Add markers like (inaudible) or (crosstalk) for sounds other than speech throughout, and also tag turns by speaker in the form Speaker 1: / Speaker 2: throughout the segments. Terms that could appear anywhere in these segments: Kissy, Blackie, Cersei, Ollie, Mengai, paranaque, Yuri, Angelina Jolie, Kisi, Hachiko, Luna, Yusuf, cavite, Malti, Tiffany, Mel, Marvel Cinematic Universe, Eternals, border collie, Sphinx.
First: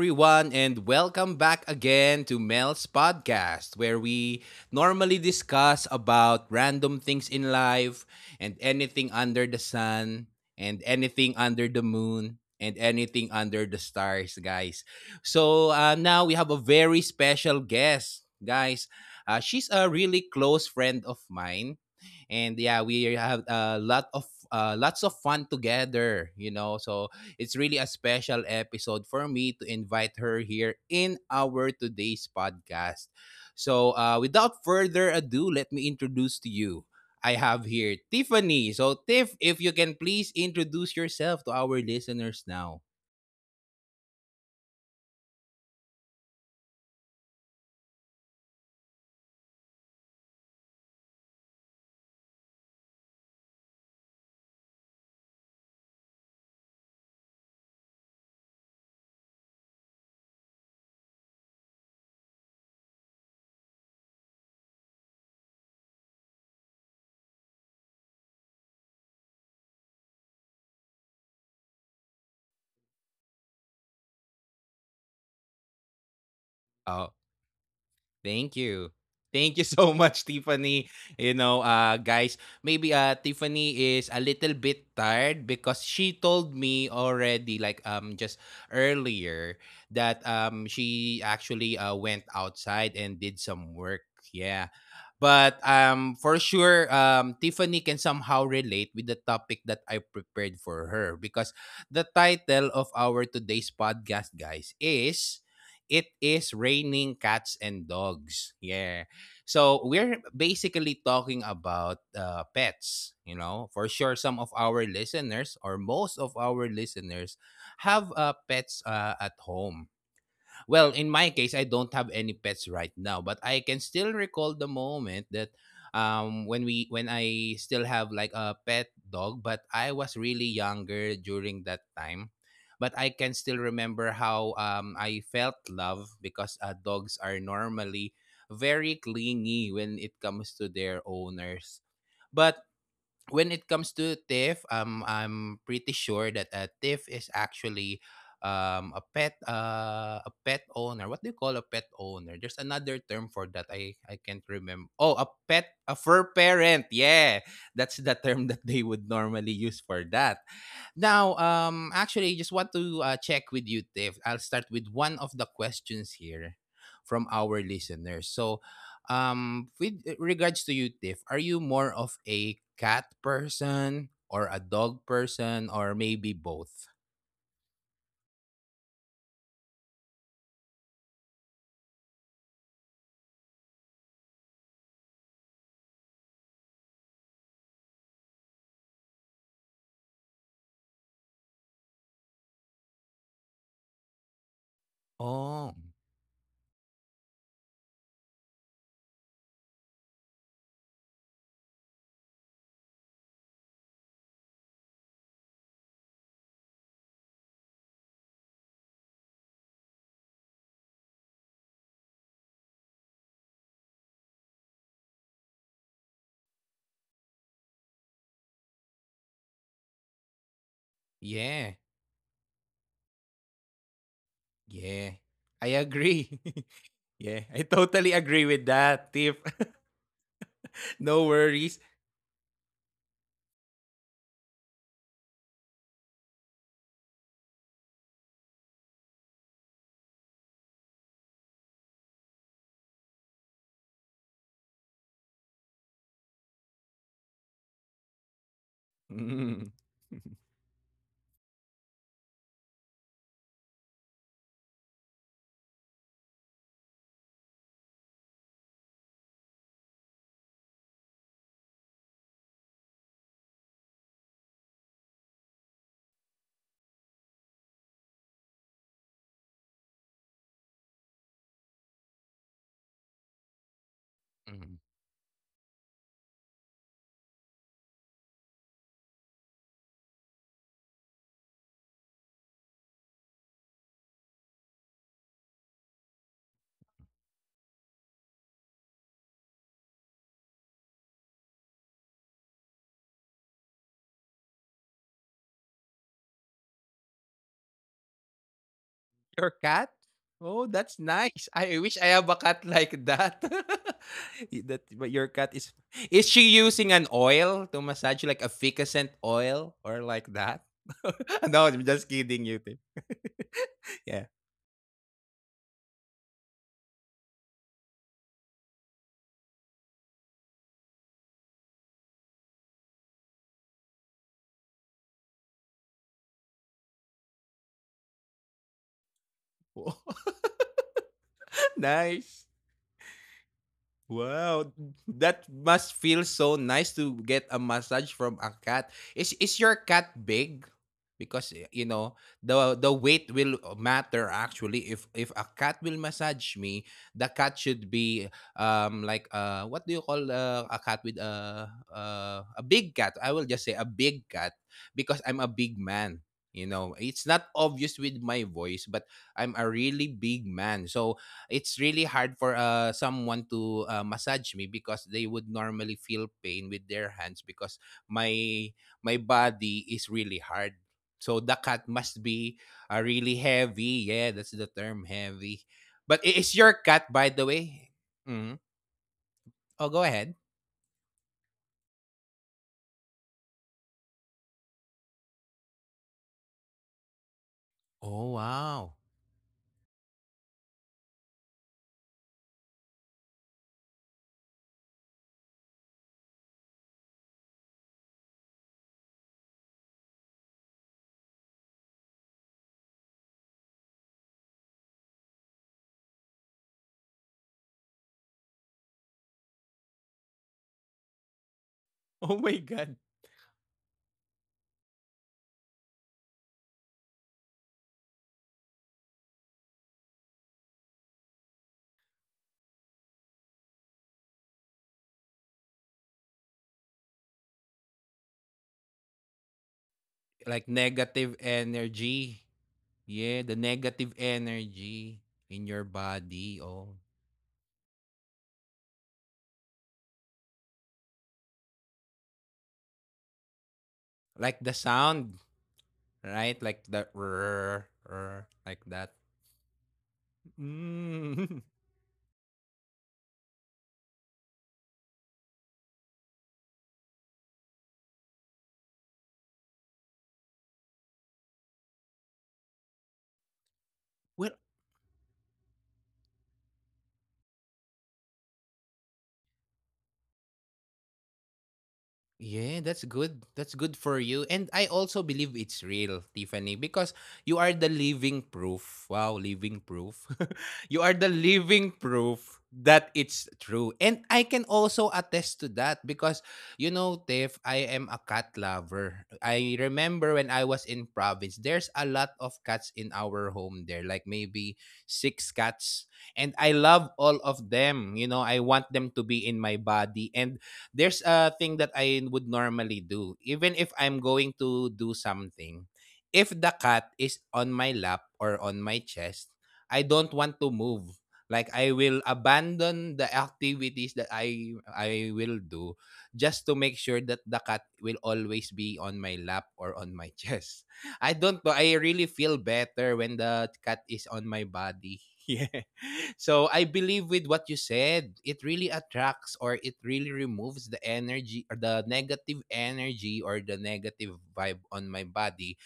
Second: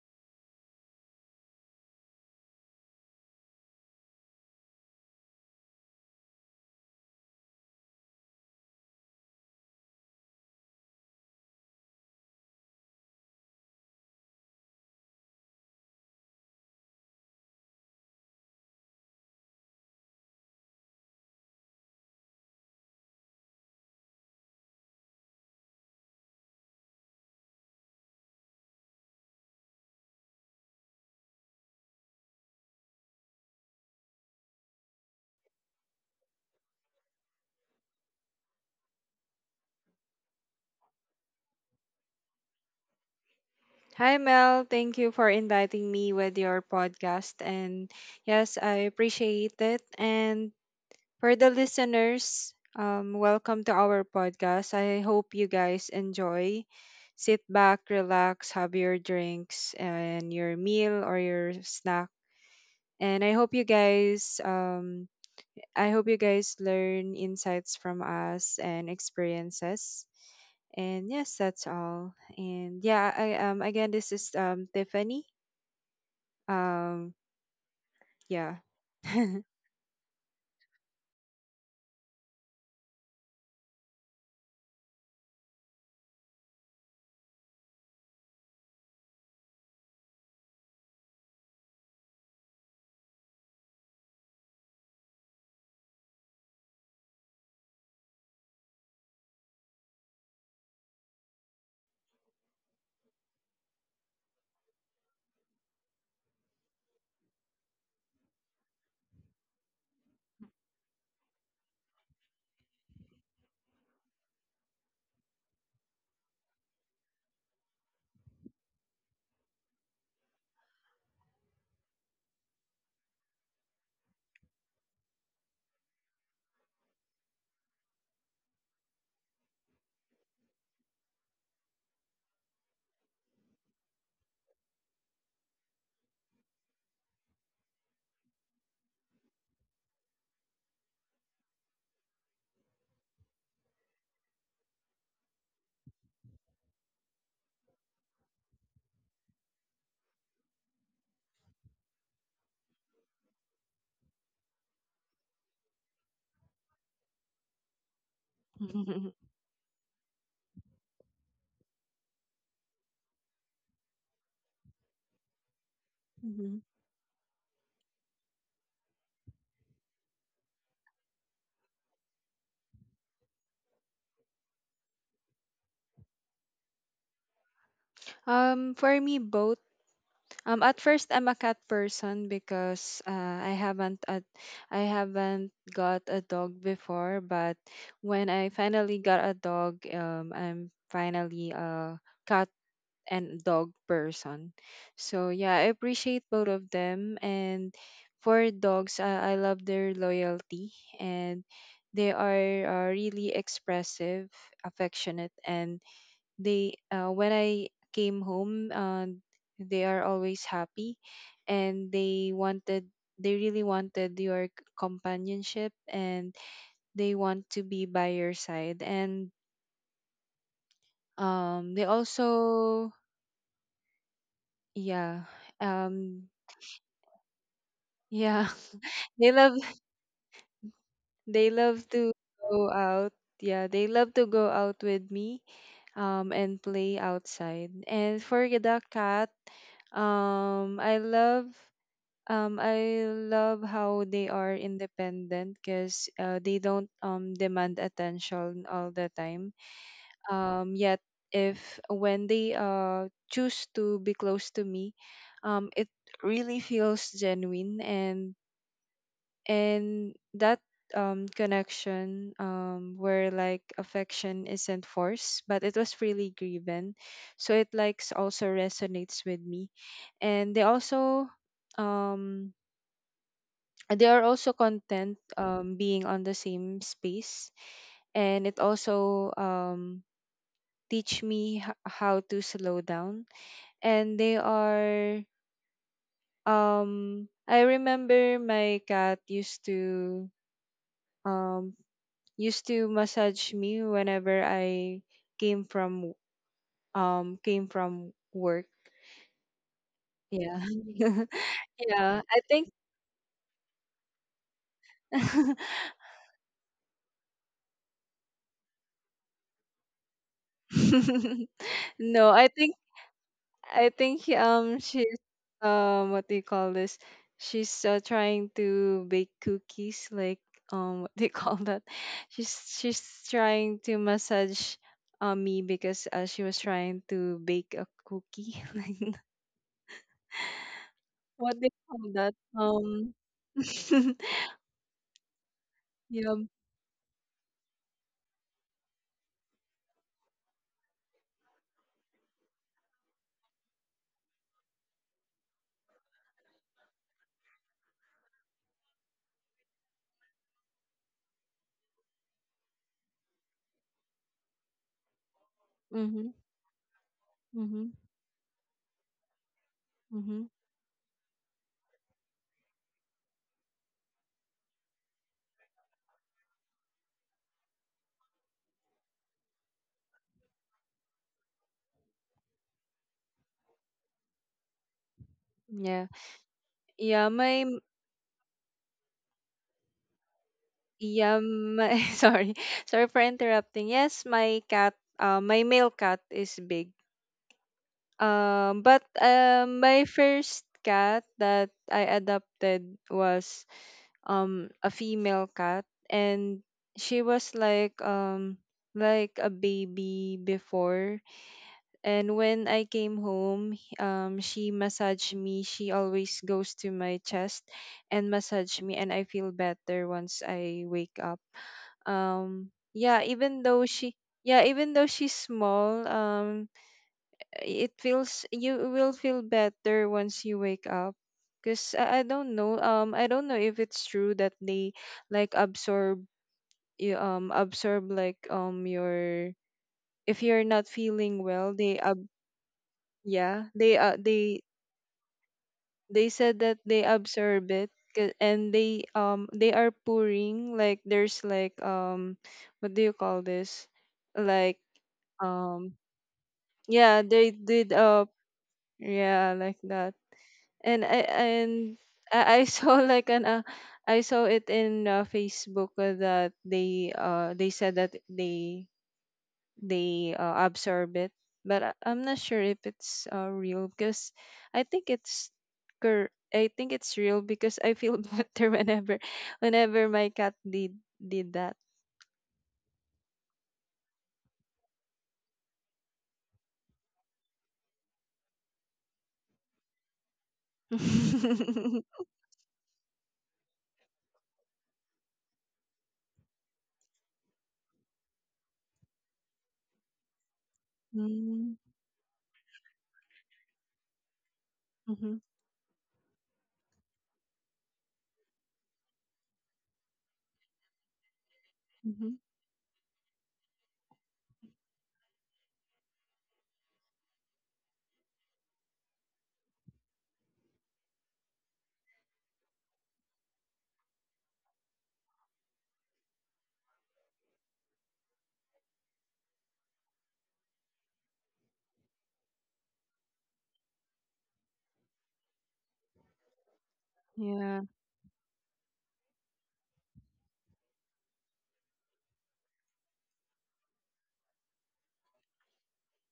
Speaker 1: everyone, and welcome back again to Mel's podcast, where we normally discuss about random things in life and anything under the sun, and anything under the moon, and anything under the stars, guys. So now we have a very special guest, guys. She's a really close friend of mine, and yeah, we have a lot of lots of fun together. So it's really a special episode for me to invite her here in our today's podcast. So without further ado, let me introduce to you, I have here Tiffany. So Tiff, if you can please introduce yourself to our listeners now.
Speaker 2: Hi, Mel. Thank you for inviting me with your podcast. And yes, I appreciate it. And for the listeners, welcome to our podcast. I hope you guys enjoy. Sit back, relax, have your drinks and your meal or your snack. And I hope you guys learn insights from us and experiences. And yes, that's all. And yeah, I again, this is Tiffany, um,
Speaker 1: Uh,
Speaker 2: yeah.
Speaker 1: Thank you.
Speaker 2: (laughs)
Speaker 1: Thank you so much, (laughs) Tiffany. You know, guys, maybe Tiffany is a little bit tired because she told me already, like, just earlier, that she actually went outside and did some work. Yeah, but for sure, Tiffany can somehow relate with the topic that I prepared for her because the title of our today's podcast, guys, is, it is raining cats and dogs. Yeah. So we're basically talking about pets. You know, for sure, some of our listeners or most of our listeners have pets at home. Well, in my case, I don't have any pets right now, but I can still recall the moment that, when I still have like a pet dog, but I was really younger during that time. But I can still remember how I felt love because dogs are normally very clingy when it comes to their owners. But when it comes to Tiff, I'm pretty sure that Tiff is actually a pet owner. What do you call a pet owner? There's another term for that. I can't remember. Oh, a fur parent. Yeah, that's the term that they would normally use for that. Now, actually, just want to check with you, Tiff. I'll start with one of the questions
Speaker 2: Mhm.
Speaker 1: here from our listeners. So, with regards to you, Tiff, are you more of a cat person or a dog person or maybe both?
Speaker 2: For me, both. At first, I'm a cat person because I haven't got a dog before. But when I finally got a dog, I'm finally a cat and dog person. So yeah, I
Speaker 1: Oh,
Speaker 2: appreciate both of them. And for dogs, I love their loyalty, and they are really expressive, affectionate, and they when I came home, they are always happy, and they really wanted your companionship, and they want to be by your side. And they
Speaker 1: yeah,
Speaker 2: also. yeah
Speaker 1: yeah, I
Speaker 2: um
Speaker 1: agree. (laughs) Yeah, I
Speaker 2: Yeah,
Speaker 1: totally agree with
Speaker 2: (laughs) they
Speaker 1: that,
Speaker 2: love
Speaker 1: Tiff. (laughs)
Speaker 2: they
Speaker 1: No
Speaker 2: love to
Speaker 1: worries.
Speaker 2: go out. Yeah, they love to go out with me and play outside. And for the cat, um I love I love how they are independent because they don't demand attention all the time.
Speaker 1: Mm.
Speaker 2: Yet, if when they choose to be close to me, it really feels genuine, and that connection, where, like, affection isn't forced but it was really given, so it likes also resonates with me. And um they are also content,
Speaker 1: (laughs)
Speaker 2: being on the same space. And it also teach me how to slow down. And they are I remember my cat used to um massage me whenever I came from came from work.
Speaker 1: Your cat?
Speaker 2: Yeah.
Speaker 1: Oh,
Speaker 2: (laughs)
Speaker 1: that's nice. I
Speaker 2: Yeah,
Speaker 1: wish
Speaker 2: I
Speaker 1: I have
Speaker 2: think.
Speaker 1: a cat like that. (laughs) That, but your cat
Speaker 2: (laughs)
Speaker 1: is she using an oil to massage you, like a ficacent oil or like that? (laughs) No, I'm
Speaker 2: No,
Speaker 1: just
Speaker 2: I think
Speaker 1: kidding you, Tim.
Speaker 2: I think
Speaker 1: (laughs) Yeah.
Speaker 2: um she's, what do you call this? She's trying to bake cookies, like, what do you (laughs) call that? She's trying to massage, me, because she was trying to bake a cookie. (laughs) What do call
Speaker 1: (laughs)
Speaker 2: that?
Speaker 1: Nice.
Speaker 2: (laughs)
Speaker 1: Wow, that must
Speaker 2: Yeah.
Speaker 1: feel so nice to get a massage from a cat. Is your cat big? Because, you know, the weight will matter, actually. If a cat will massage me, the cat should be like what do you call a cat with a big cat? I will just say a big cat because I'm a big
Speaker 2: Mm-hmm.
Speaker 1: man. You know, it's
Speaker 2: Mm-hmm.
Speaker 1: not obvious with my voice, but I'm a
Speaker 2: Mm-hmm.
Speaker 1: really big man. So it's really hard for someone to massage me because they would normally feel pain with their hands, because my body is really hard, so the cat must be really heavy. Yeah, that's the term,
Speaker 2: Yeah.
Speaker 1: heavy. But is your
Speaker 2: Yeah.
Speaker 1: cat,
Speaker 2: My
Speaker 1: by the way? Hmm. Oh, go ahead.
Speaker 2: Yeah. (laughs) Sorry. Sorry for interrupting. Yes, my cat. My male cat is big.
Speaker 1: Oh,
Speaker 2: But,
Speaker 1: wow. (laughs)
Speaker 2: my first cat that I adopted was a female cat, and she was like a baby before. And when I came home, she massaged me. She always goes to my chest and massage me, and I feel better once I wake up.
Speaker 1: Oh my
Speaker 2: Yeah,
Speaker 1: god.
Speaker 2: even though she's small, it feels you will feel better once you wake up. Cause I don't know, if it's true that they, like, absorb, you absorb like your if you're not
Speaker 1: Like
Speaker 2: feeling well, they
Speaker 1: negative
Speaker 2: ab
Speaker 1: energy.
Speaker 2: yeah,
Speaker 1: Yeah, the negative energy
Speaker 2: they
Speaker 1: in your
Speaker 2: said that they
Speaker 1: body. Oh,
Speaker 2: observe it, and they are pouring, like, there's like, what do you call this? Like,
Speaker 1: like the
Speaker 2: um
Speaker 1: sound. Right?
Speaker 2: yeah,
Speaker 1: Like
Speaker 2: they
Speaker 1: the
Speaker 2: did,
Speaker 1: rrr, rrr, like
Speaker 2: yeah,
Speaker 1: that.
Speaker 2: like that. And
Speaker 1: Mm.
Speaker 2: I (laughs) saw like an I saw it in Facebook, that they said that they absorb it. But I'm not sure if it's real, because I
Speaker 1: (laughs) Where.
Speaker 2: think it's I think it's real, because I feel (laughs) better whenever my cat did that.
Speaker 1: Yeah, that's good. That's good for you. And I also believe it's real, Tiffany, because you are the living proof. Wow, living proof. (laughs) You are the
Speaker 2: (laughs)
Speaker 1: living proof that it's true. And I can also attest to that because, you know, Tiff, I am a cat lover. I remember when I was in
Speaker 2: Mm.
Speaker 1: province, there's a lot of cats in our home there, like maybe
Speaker 2: Mhm,
Speaker 1: six cats. And I love all of them. You know, I want them to be in my body. And there's a thing that
Speaker 2: mhm.
Speaker 1: I would normally do. Even if I'm going to do something, if the cat is on my lap or on my chest, I don't want to move. Like, I will abandon the activities that I will do just to make sure that the cat will always be on my lap or on my (laughs) chest. I don't know. I really feel better when the cat is on my body. (laughs) Yeah. So I believe,
Speaker 2: Yeah.
Speaker 1: with what you said, it really attracts, or it really removes the energy or the negative energy or the negative vibe on my body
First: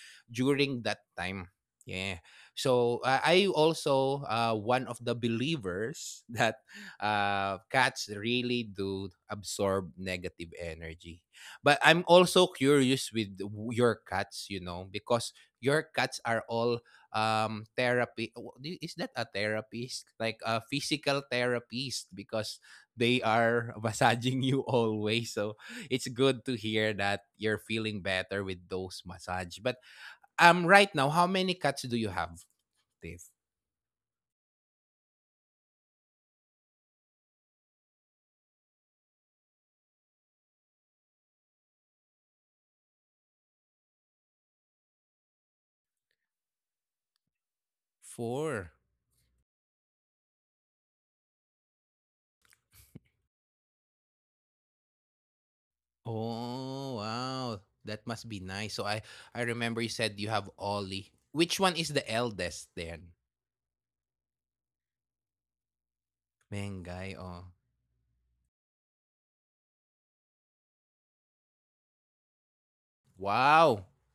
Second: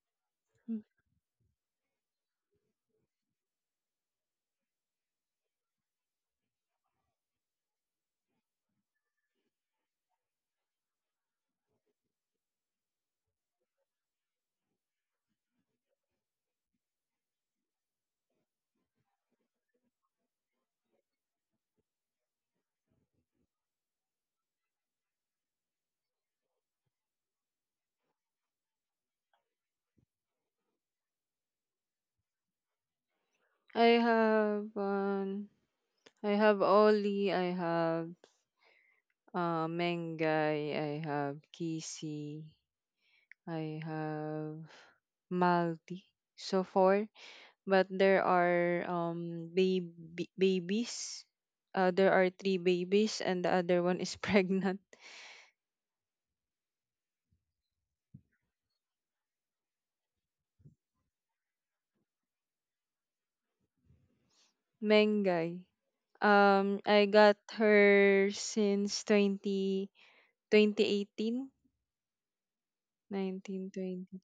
Speaker 2: Mm.
Speaker 1: during that time. Yeah. So I also, one of the believers (laughs) that cats really do absorb negative energy. But I'm also curious with your cats, you know, because your cats are all therapy, is that a therapist, like a physical therapist, because they are (laughs) massaging you always. So it's good to hear that you're feeling better with those massage. But right now, how many cats do you have, Dave?
Speaker 2: I have um I have Ollie, I have Mengai, I have Kisi, I have Malti. So four. But there
Speaker 1: Four.
Speaker 2: are baby babies. There are three babies, and the other one is (laughs) pregnant.
Speaker 1: Oh wow, that must be nice. So I remember you said you have Ollie. Which one is the eldest then?
Speaker 2: Mengay. I
Speaker 1: Mengay.
Speaker 2: got
Speaker 1: Oh,
Speaker 2: her since twenty, twenty eighteen, nineteen,
Speaker 1: wow.
Speaker 2: twenty,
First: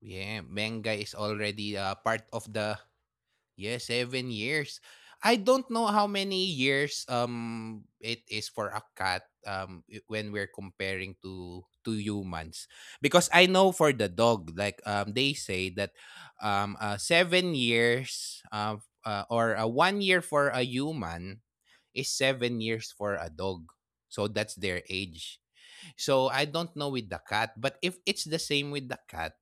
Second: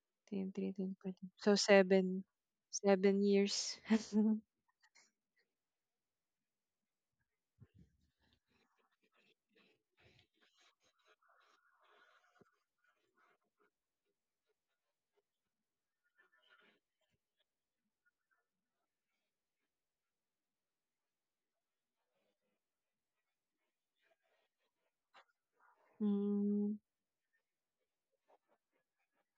Speaker 1: Yeah,
Speaker 2: twenty three, twenty
Speaker 1: Mengay
Speaker 2: four.
Speaker 1: is
Speaker 2: So
Speaker 1: already, part of the,
Speaker 2: seven
Speaker 1: Yeah,
Speaker 2: years. (laughs)
Speaker 1: 7 years. I don't know how many years it is for a cat, when we're comparing to humans, because I know for the dog, like, they say that, 7 years, or 1 year for a human is 7 years for a dog. So that's their age. So I don't
Speaker 2: Mm,
Speaker 1: know with the cat, but if it's the same with the cat,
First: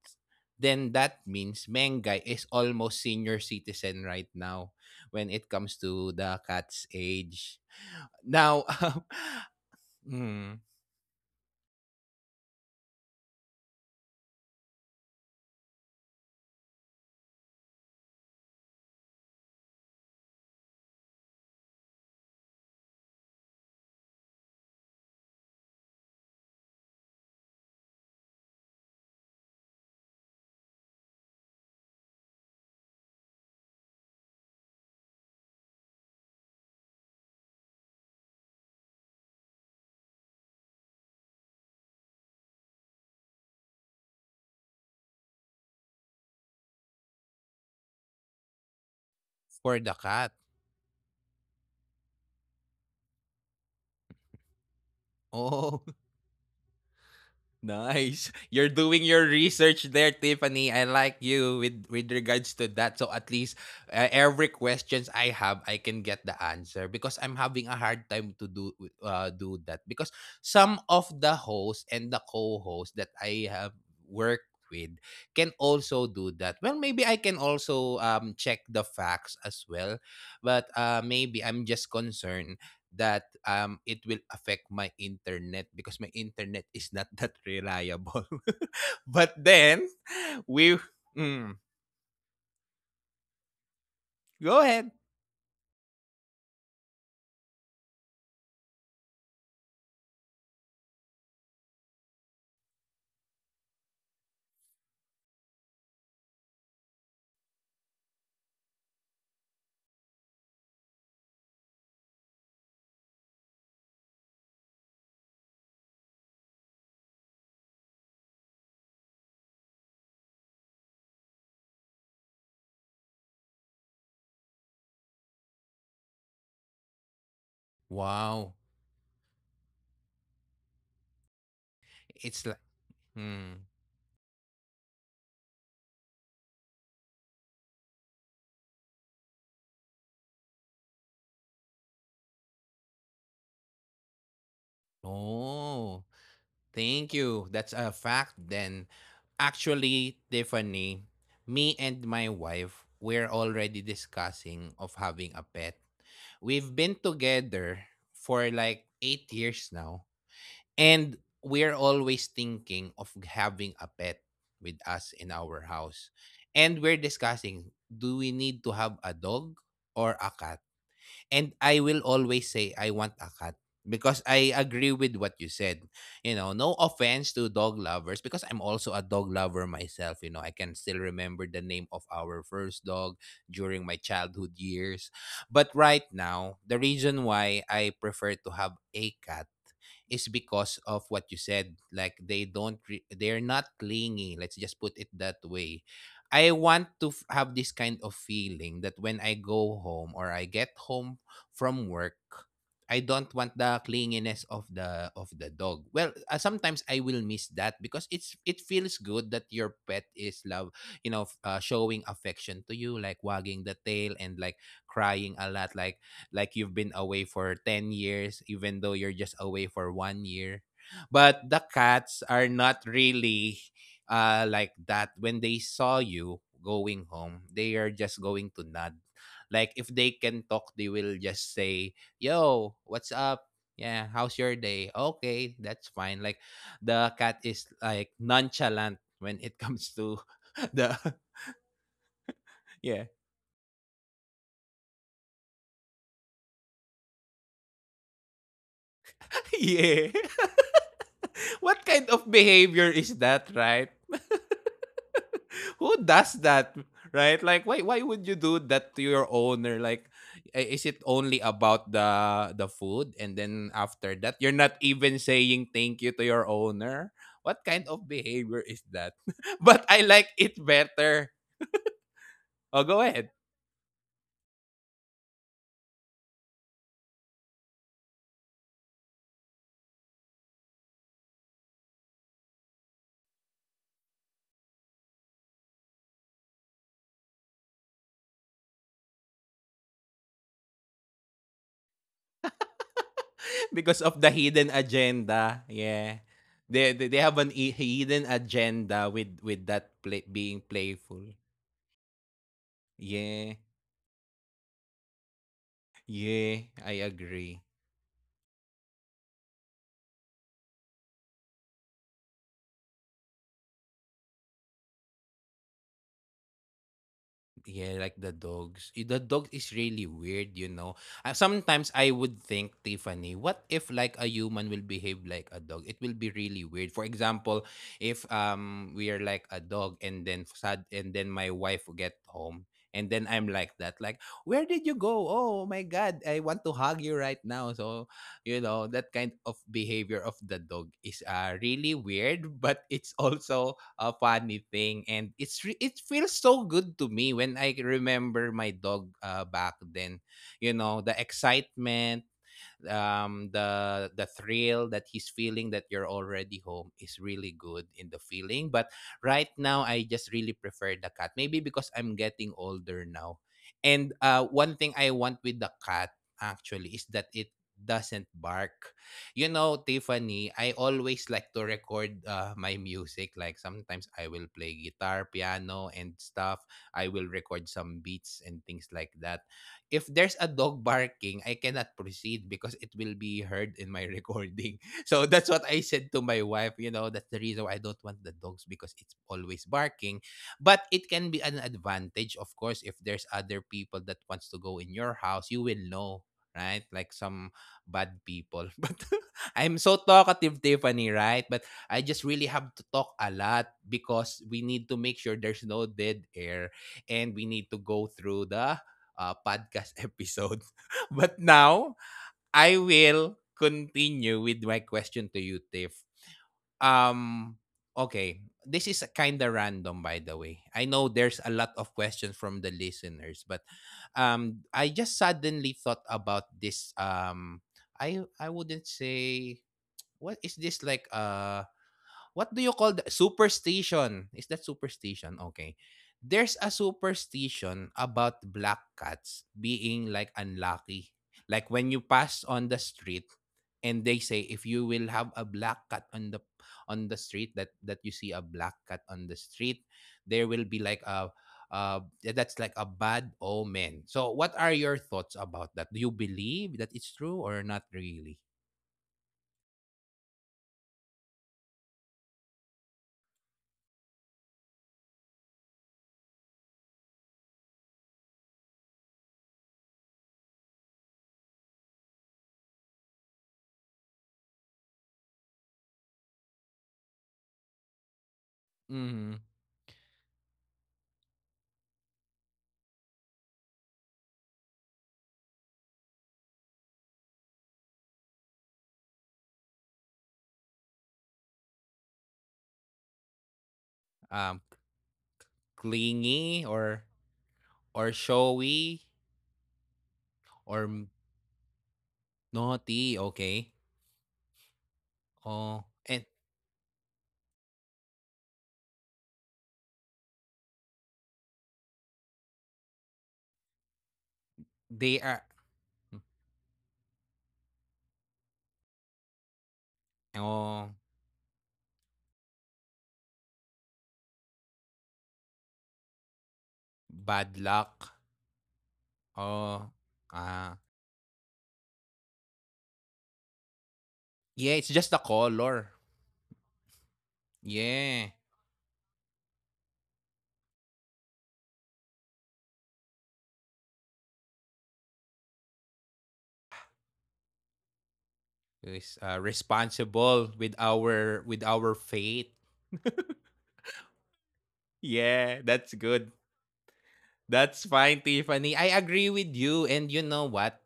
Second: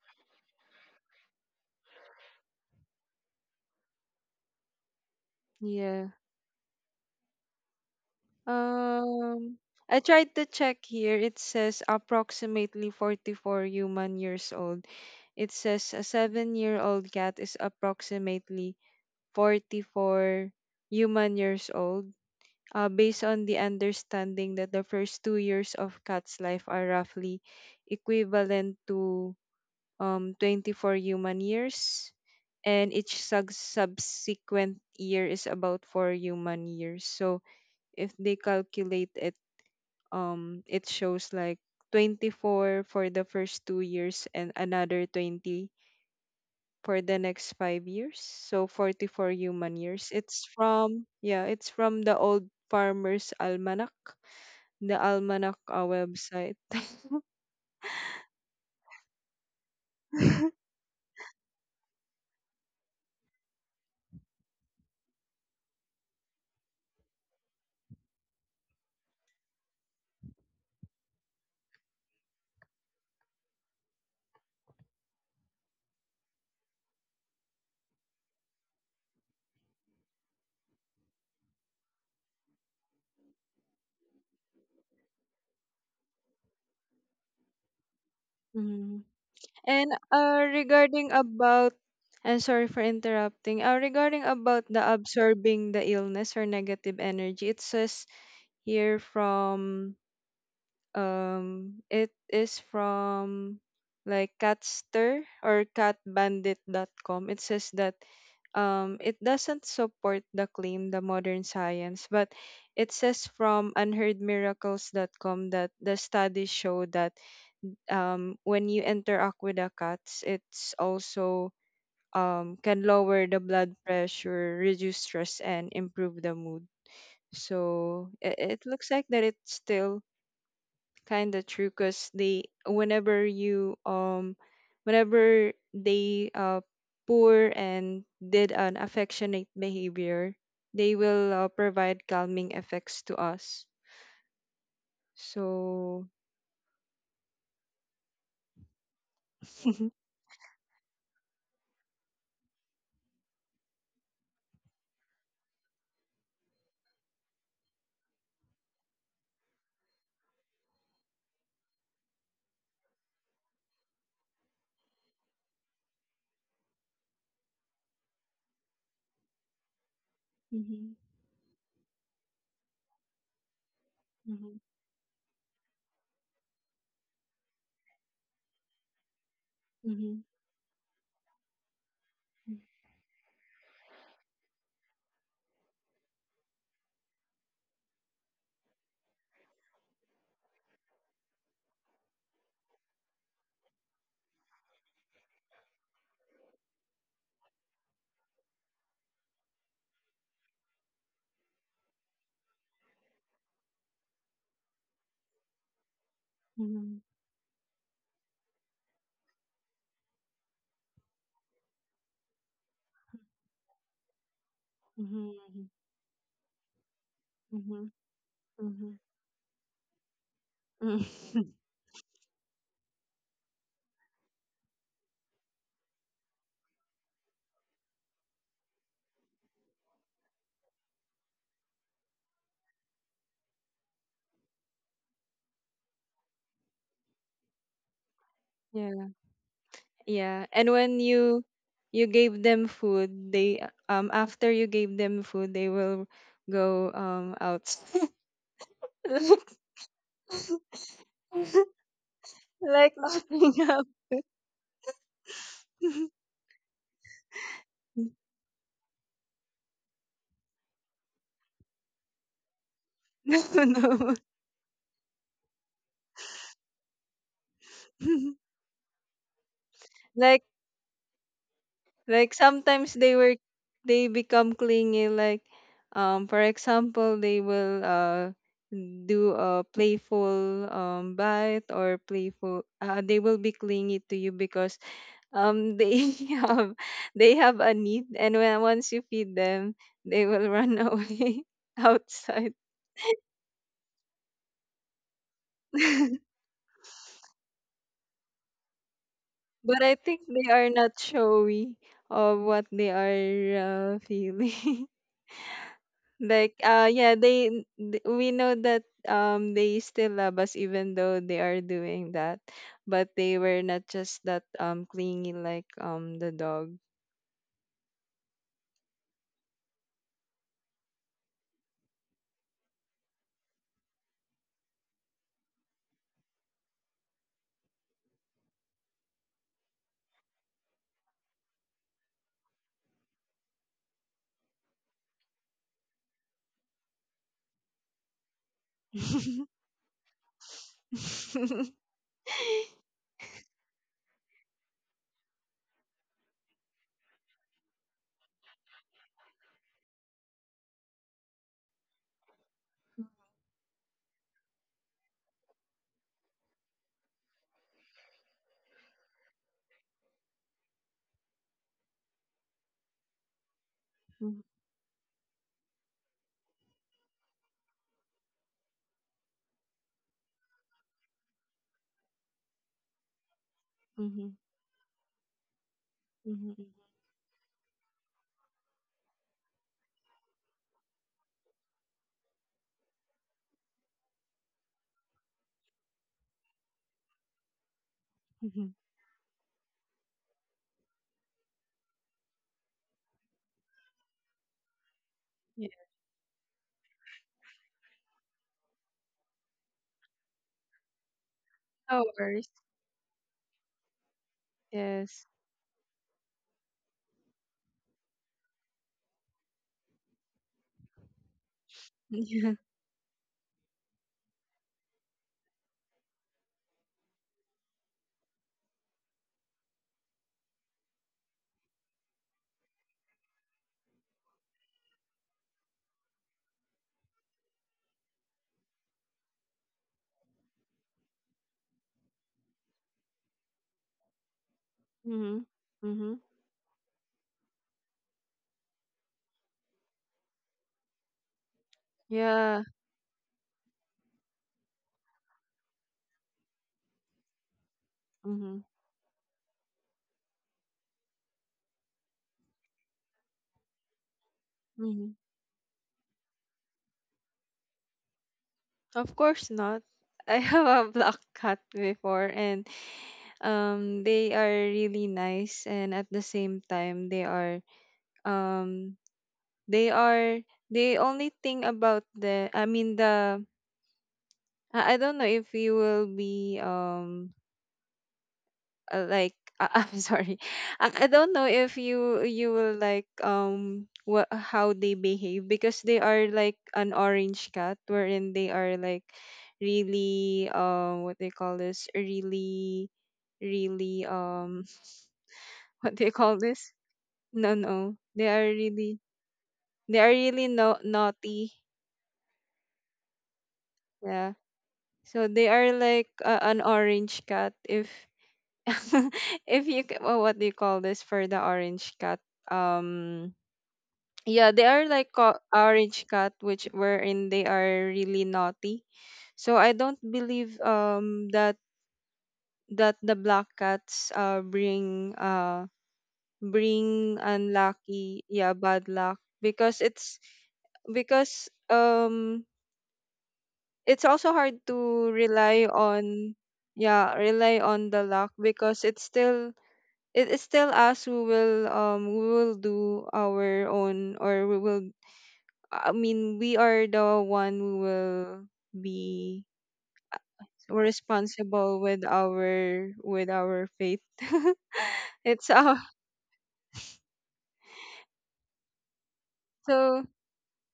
Speaker 1: then that means Mengay is almost senior citizen right now when it comes
Speaker 2: yeah.
Speaker 1: to the cat's age. Now,
Speaker 2: Um, I
Speaker 1: (laughs)
Speaker 2: tried to
Speaker 1: hmm,
Speaker 2: check here. It says approximately 44 human years old. It says a 7-year old cat is approximately 44 human years old, based on the understanding that the first 2 years of cat's life are roughly equivalent to, 24 human years, and each subsequent year is about 4 human years. So if they calculate it, it shows like 24 for the first 2 years, and another 20 for the next 5 years, so 44 human
Speaker 1: for the
Speaker 2: years.
Speaker 1: cat.
Speaker 2: It's from the old Farmers Almanac, the Almanac
Speaker 1: Oh,
Speaker 2: website.
Speaker 1: nice. You're doing your research there, Tiffany. I like you with, regards to that. So at least, every questions I have, I can get the answer, because I'm having a hard time to do, that, because some of the hosts and the co-hosts that I have worked with can also do that. Well, maybe I can also check the facts as well, but maybe I'm just concerned that it will affect my internet because my internet is not that reliable. (laughs)
Speaker 2: Mhm.
Speaker 1: But then
Speaker 2: and uh
Speaker 1: we,
Speaker 2: regarding
Speaker 1: mm,
Speaker 2: about and, sorry for interrupting, regarding
Speaker 1: go
Speaker 2: about the
Speaker 1: ahead.
Speaker 2: absorbing the illness or negative energy, it says here from, it is from, like, Catster or dot com. It says that, it doesn't support the claim, the modern science, but it says from dot com that the studies show that, when you interact with the cats, it's also, can lower the blood pressure, reduce stress, and improve the mood. So
Speaker 1: Wow.
Speaker 2: it looks like that it's still kind of true, because
Speaker 1: It's
Speaker 2: they
Speaker 1: like,
Speaker 2: whenever
Speaker 1: mm,
Speaker 2: you whenever they poor and did an affectionate behavior, they will provide calming effects to us,
Speaker 1: oh,
Speaker 2: so. (laughs)
Speaker 1: thank you. That's a fact then. Actually, Tiffany, me and my wife, we're already discussing of having a pet. We've been together for like 8 years now. And we're always thinking of having a pet with us in our house. And we're discussing, do we need to have a dog or a cat?
Speaker 2: Mhm,
Speaker 1: And I will always say I want a cat because I
Speaker 2: mhm,
Speaker 1: agree with what you said. You know, no offense to dog lovers, because I'm also a dog lover myself. You know,
Speaker 2: mhm,
Speaker 1: I can still remember the name of our first dog during my childhood years. But right now, the reason why I prefer to have a cat is because of what you said. Like they don't, they're not clingy. Let's just put it that way. I want to have this kind of feeling that when I go home or I get home from work, I don't want the clinginess of the dog. Well, sometimes I
Speaker 2: mhm,
Speaker 1: will miss that, because it's, it feels good that your pet is love, showing affection to you, like wagging the tail and like crying a lot,
Speaker 2: mhm,
Speaker 1: like, you've been away for 10
Speaker 2: mhm,
Speaker 1: years, even
Speaker 2: mhm,
Speaker 1: though
Speaker 2: mhm.
Speaker 1: you're just away for 1 year.
Speaker 2: Mhm.
Speaker 1: But the
Speaker 2: (laughs)
Speaker 1: cats are not really like that. When they saw you going home, they are just going to nod. Like, if they can talk, they will just say, "Yo, what's up? Yeah, how's your day? Okay, that's fine." Like, the cat is like nonchalant
Speaker 2: Yeah,
Speaker 1: when it comes to
Speaker 2: yeah,
Speaker 1: (laughs)
Speaker 2: and
Speaker 1: the,
Speaker 2: when you gave them
Speaker 1: (laughs) yeah.
Speaker 2: food, they after you gave them food, they will go, out.
Speaker 1: (laughs)
Speaker 2: (laughs)
Speaker 1: Yeah. (laughs) What
Speaker 2: (laughs)
Speaker 1: kind of behavior
Speaker 2: Like,
Speaker 1: is that,
Speaker 2: laughing
Speaker 1: right?
Speaker 2: up.
Speaker 1: Who
Speaker 2: (laughs)
Speaker 1: does that? Right? Like, why would you do that to your owner? Like, is it only about the, food, and
Speaker 2: No,
Speaker 1: then after
Speaker 2: no.
Speaker 1: that you're not even saying thank you to your owner? What kind of behavior
Speaker 2: (laughs)
Speaker 1: is that? (laughs) But I like it
Speaker 2: like
Speaker 1: better.
Speaker 2: like
Speaker 1: Oh, go
Speaker 2: sometimes,
Speaker 1: ahead.
Speaker 2: they become clingy. Like, for example, they will do a playful bite or playful. They will be clingy to you, because they (laughs) have, they have a need, and when once you feed them, they will run away (laughs) outside.
Speaker 1: Because of the hidden agenda. Yeah,
Speaker 2: (laughs)
Speaker 1: they have an hidden agenda with, that
Speaker 2: But I
Speaker 1: play,
Speaker 2: think
Speaker 1: being
Speaker 2: they are not
Speaker 1: playful.
Speaker 2: showy of what they
Speaker 1: Yeah,
Speaker 2: are, feeling. (laughs)
Speaker 1: yeah,
Speaker 2: Like,
Speaker 1: I
Speaker 2: yeah,
Speaker 1: agree.
Speaker 2: we know that they still love us, even though they are doing that, but they were not just that clingy, like, the dog.
Speaker 1: Yeah, like the dogs. The dog is really weird. Sometimes I would think, Tiffany, what if like a human will behave like a dog? It will be really weird. For example, if we are like a dog and then sad and then my wife will get home and then I'm like that, like, where did you go? Oh my god, I want to hug you right now. So, that kind of
Speaker 2: (laughs)
Speaker 1: behavior of the dog is really weird, (laughs) but it's also a funny thing and it feels so good to me when I remember my dog back then, you know, the excitement, the thrill that he's feeling that you're already home is really good in the feeling. But right now, I just really prefer the cat. Maybe because I'm getting older now. And
Speaker 2: Mm,
Speaker 1: one thing I want with the cat actually is that it doesn't bark. You know, Tiffany, I always like to record my music. Like sometimes I will
Speaker 2: mhm,
Speaker 1: play guitar, piano, and stuff.
Speaker 2: mhm,
Speaker 1: I will record some beats and things like that. If there's a dog barking, I cannot proceed because it will be heard in my (laughs) recording. So that's what I said to my wife. You know, that's the reason why I don't want the dogs
Speaker 2: mhm.
Speaker 1: because it's always barking. But it can be an advantage, of course, if there's other people that wants to go in your house, you will
Speaker 2: Yeah.
Speaker 1: know, right? Like some bad people. (laughs) But I'm so talkative, Tiffany, right? But I
Speaker 2: No
Speaker 1: just really
Speaker 2: worries.
Speaker 1: have to talk a lot because we need to make sure
Speaker 2: Yes.
Speaker 1: there's no dead air, and we need to go through the podcast episode. (laughs) But now
Speaker 2: (laughs) Yeah.
Speaker 1: I will continue with my question to you, Tiff. Um, okay, this is kind of random, by the way. I know there's a lot of questions from the listeners, but I just suddenly thought about this. I wouldn't say what is this like. What do you call the superstition? Is that superstition?
Speaker 2: Mm-hmm.
Speaker 1: Okay.
Speaker 2: Mm-hmm.
Speaker 1: There's a superstition about black cats being like unlucky. Like when you pass
Speaker 2: Yeah.
Speaker 1: on the street, and they say if you will have a black cat on the street, that you see a
Speaker 2: Mm-hmm.
Speaker 1: black cat on the street, there will be like a, uh, that's like a bad omen. So, what are your thoughts about that? Do you believe that it's true or not really?
Speaker 2: Of course not. (laughs) I have a black cat before, and they are really nice, and at the same time they are, um they are, the only thing about the, I mean, the, I don't know if you will be,
Speaker 1: Hmm.
Speaker 2: like, (laughs) I'm sorry. I don't know if you will like, what how they behave, because they are like an orange cat, wherein they are, like, really, what they call this, really, really
Speaker 1: Um,
Speaker 2: um (laughs) what they call
Speaker 1: clingy
Speaker 2: this, no,
Speaker 1: or
Speaker 2: no,
Speaker 1: showy
Speaker 2: they are really,
Speaker 1: or
Speaker 2: no naughty,
Speaker 1: naughty, okay?
Speaker 2: yeah. So they
Speaker 1: Oh,
Speaker 2: are
Speaker 1: and
Speaker 2: like, an orange cat, if, (laughs) if you ca- well, what do you call this for the orange cat, um yeah, they are
Speaker 1: they
Speaker 2: like,
Speaker 1: are, hmm,
Speaker 2: orange cat, which wherein they are really naughty. So I don't believe,
Speaker 1: oh,
Speaker 2: that the black cats bring, bring
Speaker 1: bad luck.
Speaker 2: unlucky yeah bad luck,
Speaker 1: Oh,
Speaker 2: because it's
Speaker 1: ah.
Speaker 2: because, it's also hard
Speaker 1: Yeah, it's just the
Speaker 2: to rely
Speaker 1: color.
Speaker 2: on, yeah rely on the
Speaker 1: Yeah.
Speaker 2: luck, because it is still us who will, we will do our own, or we will I mean, we are the one who will
Speaker 1: Is,
Speaker 2: be
Speaker 1: responsible with
Speaker 2: responsible
Speaker 1: our
Speaker 2: with
Speaker 1: fate.
Speaker 2: our, faith. (laughs)
Speaker 1: Yeah,
Speaker 2: It's our.
Speaker 1: that's good. That's fine, Tiffany. I agree with you. And
Speaker 2: So.
Speaker 1: you know what?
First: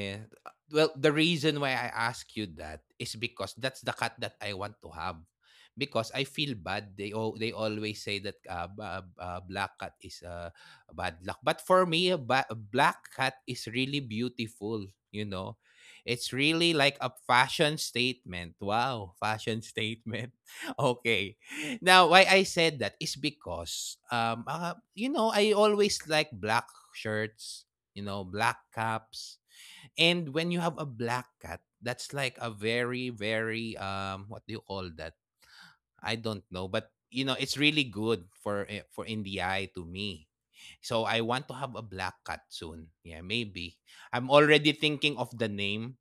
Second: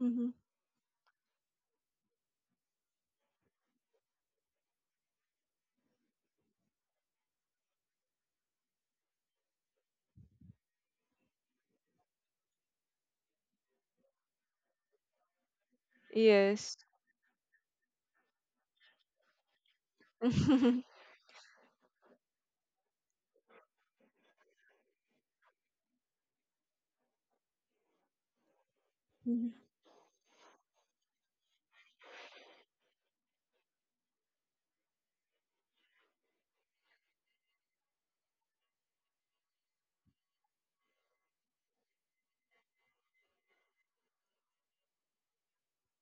Speaker 2: Hmm.
Speaker 1: Well, the reason why I ask you that is because that's the cut that I want to have. Because I feel bad. They always say that black cat is bad luck. But for me, a black cat is really beautiful. You know, it's really
Speaker 2: Yes.
Speaker 1: like a fashion statement. Wow, fashion statement. (laughs)
Speaker 2: (laughs)
Speaker 1: Okay. Now, why I said that is because you know, I always like black shirts. You know, black caps. And when you have a black cat, that's like a very, very what do you call that? I don't know, but you know, it's really good for eh, for in the eye to me. So I want to have a black cat soon. Yeah, maybe. I'm already thinking of the name.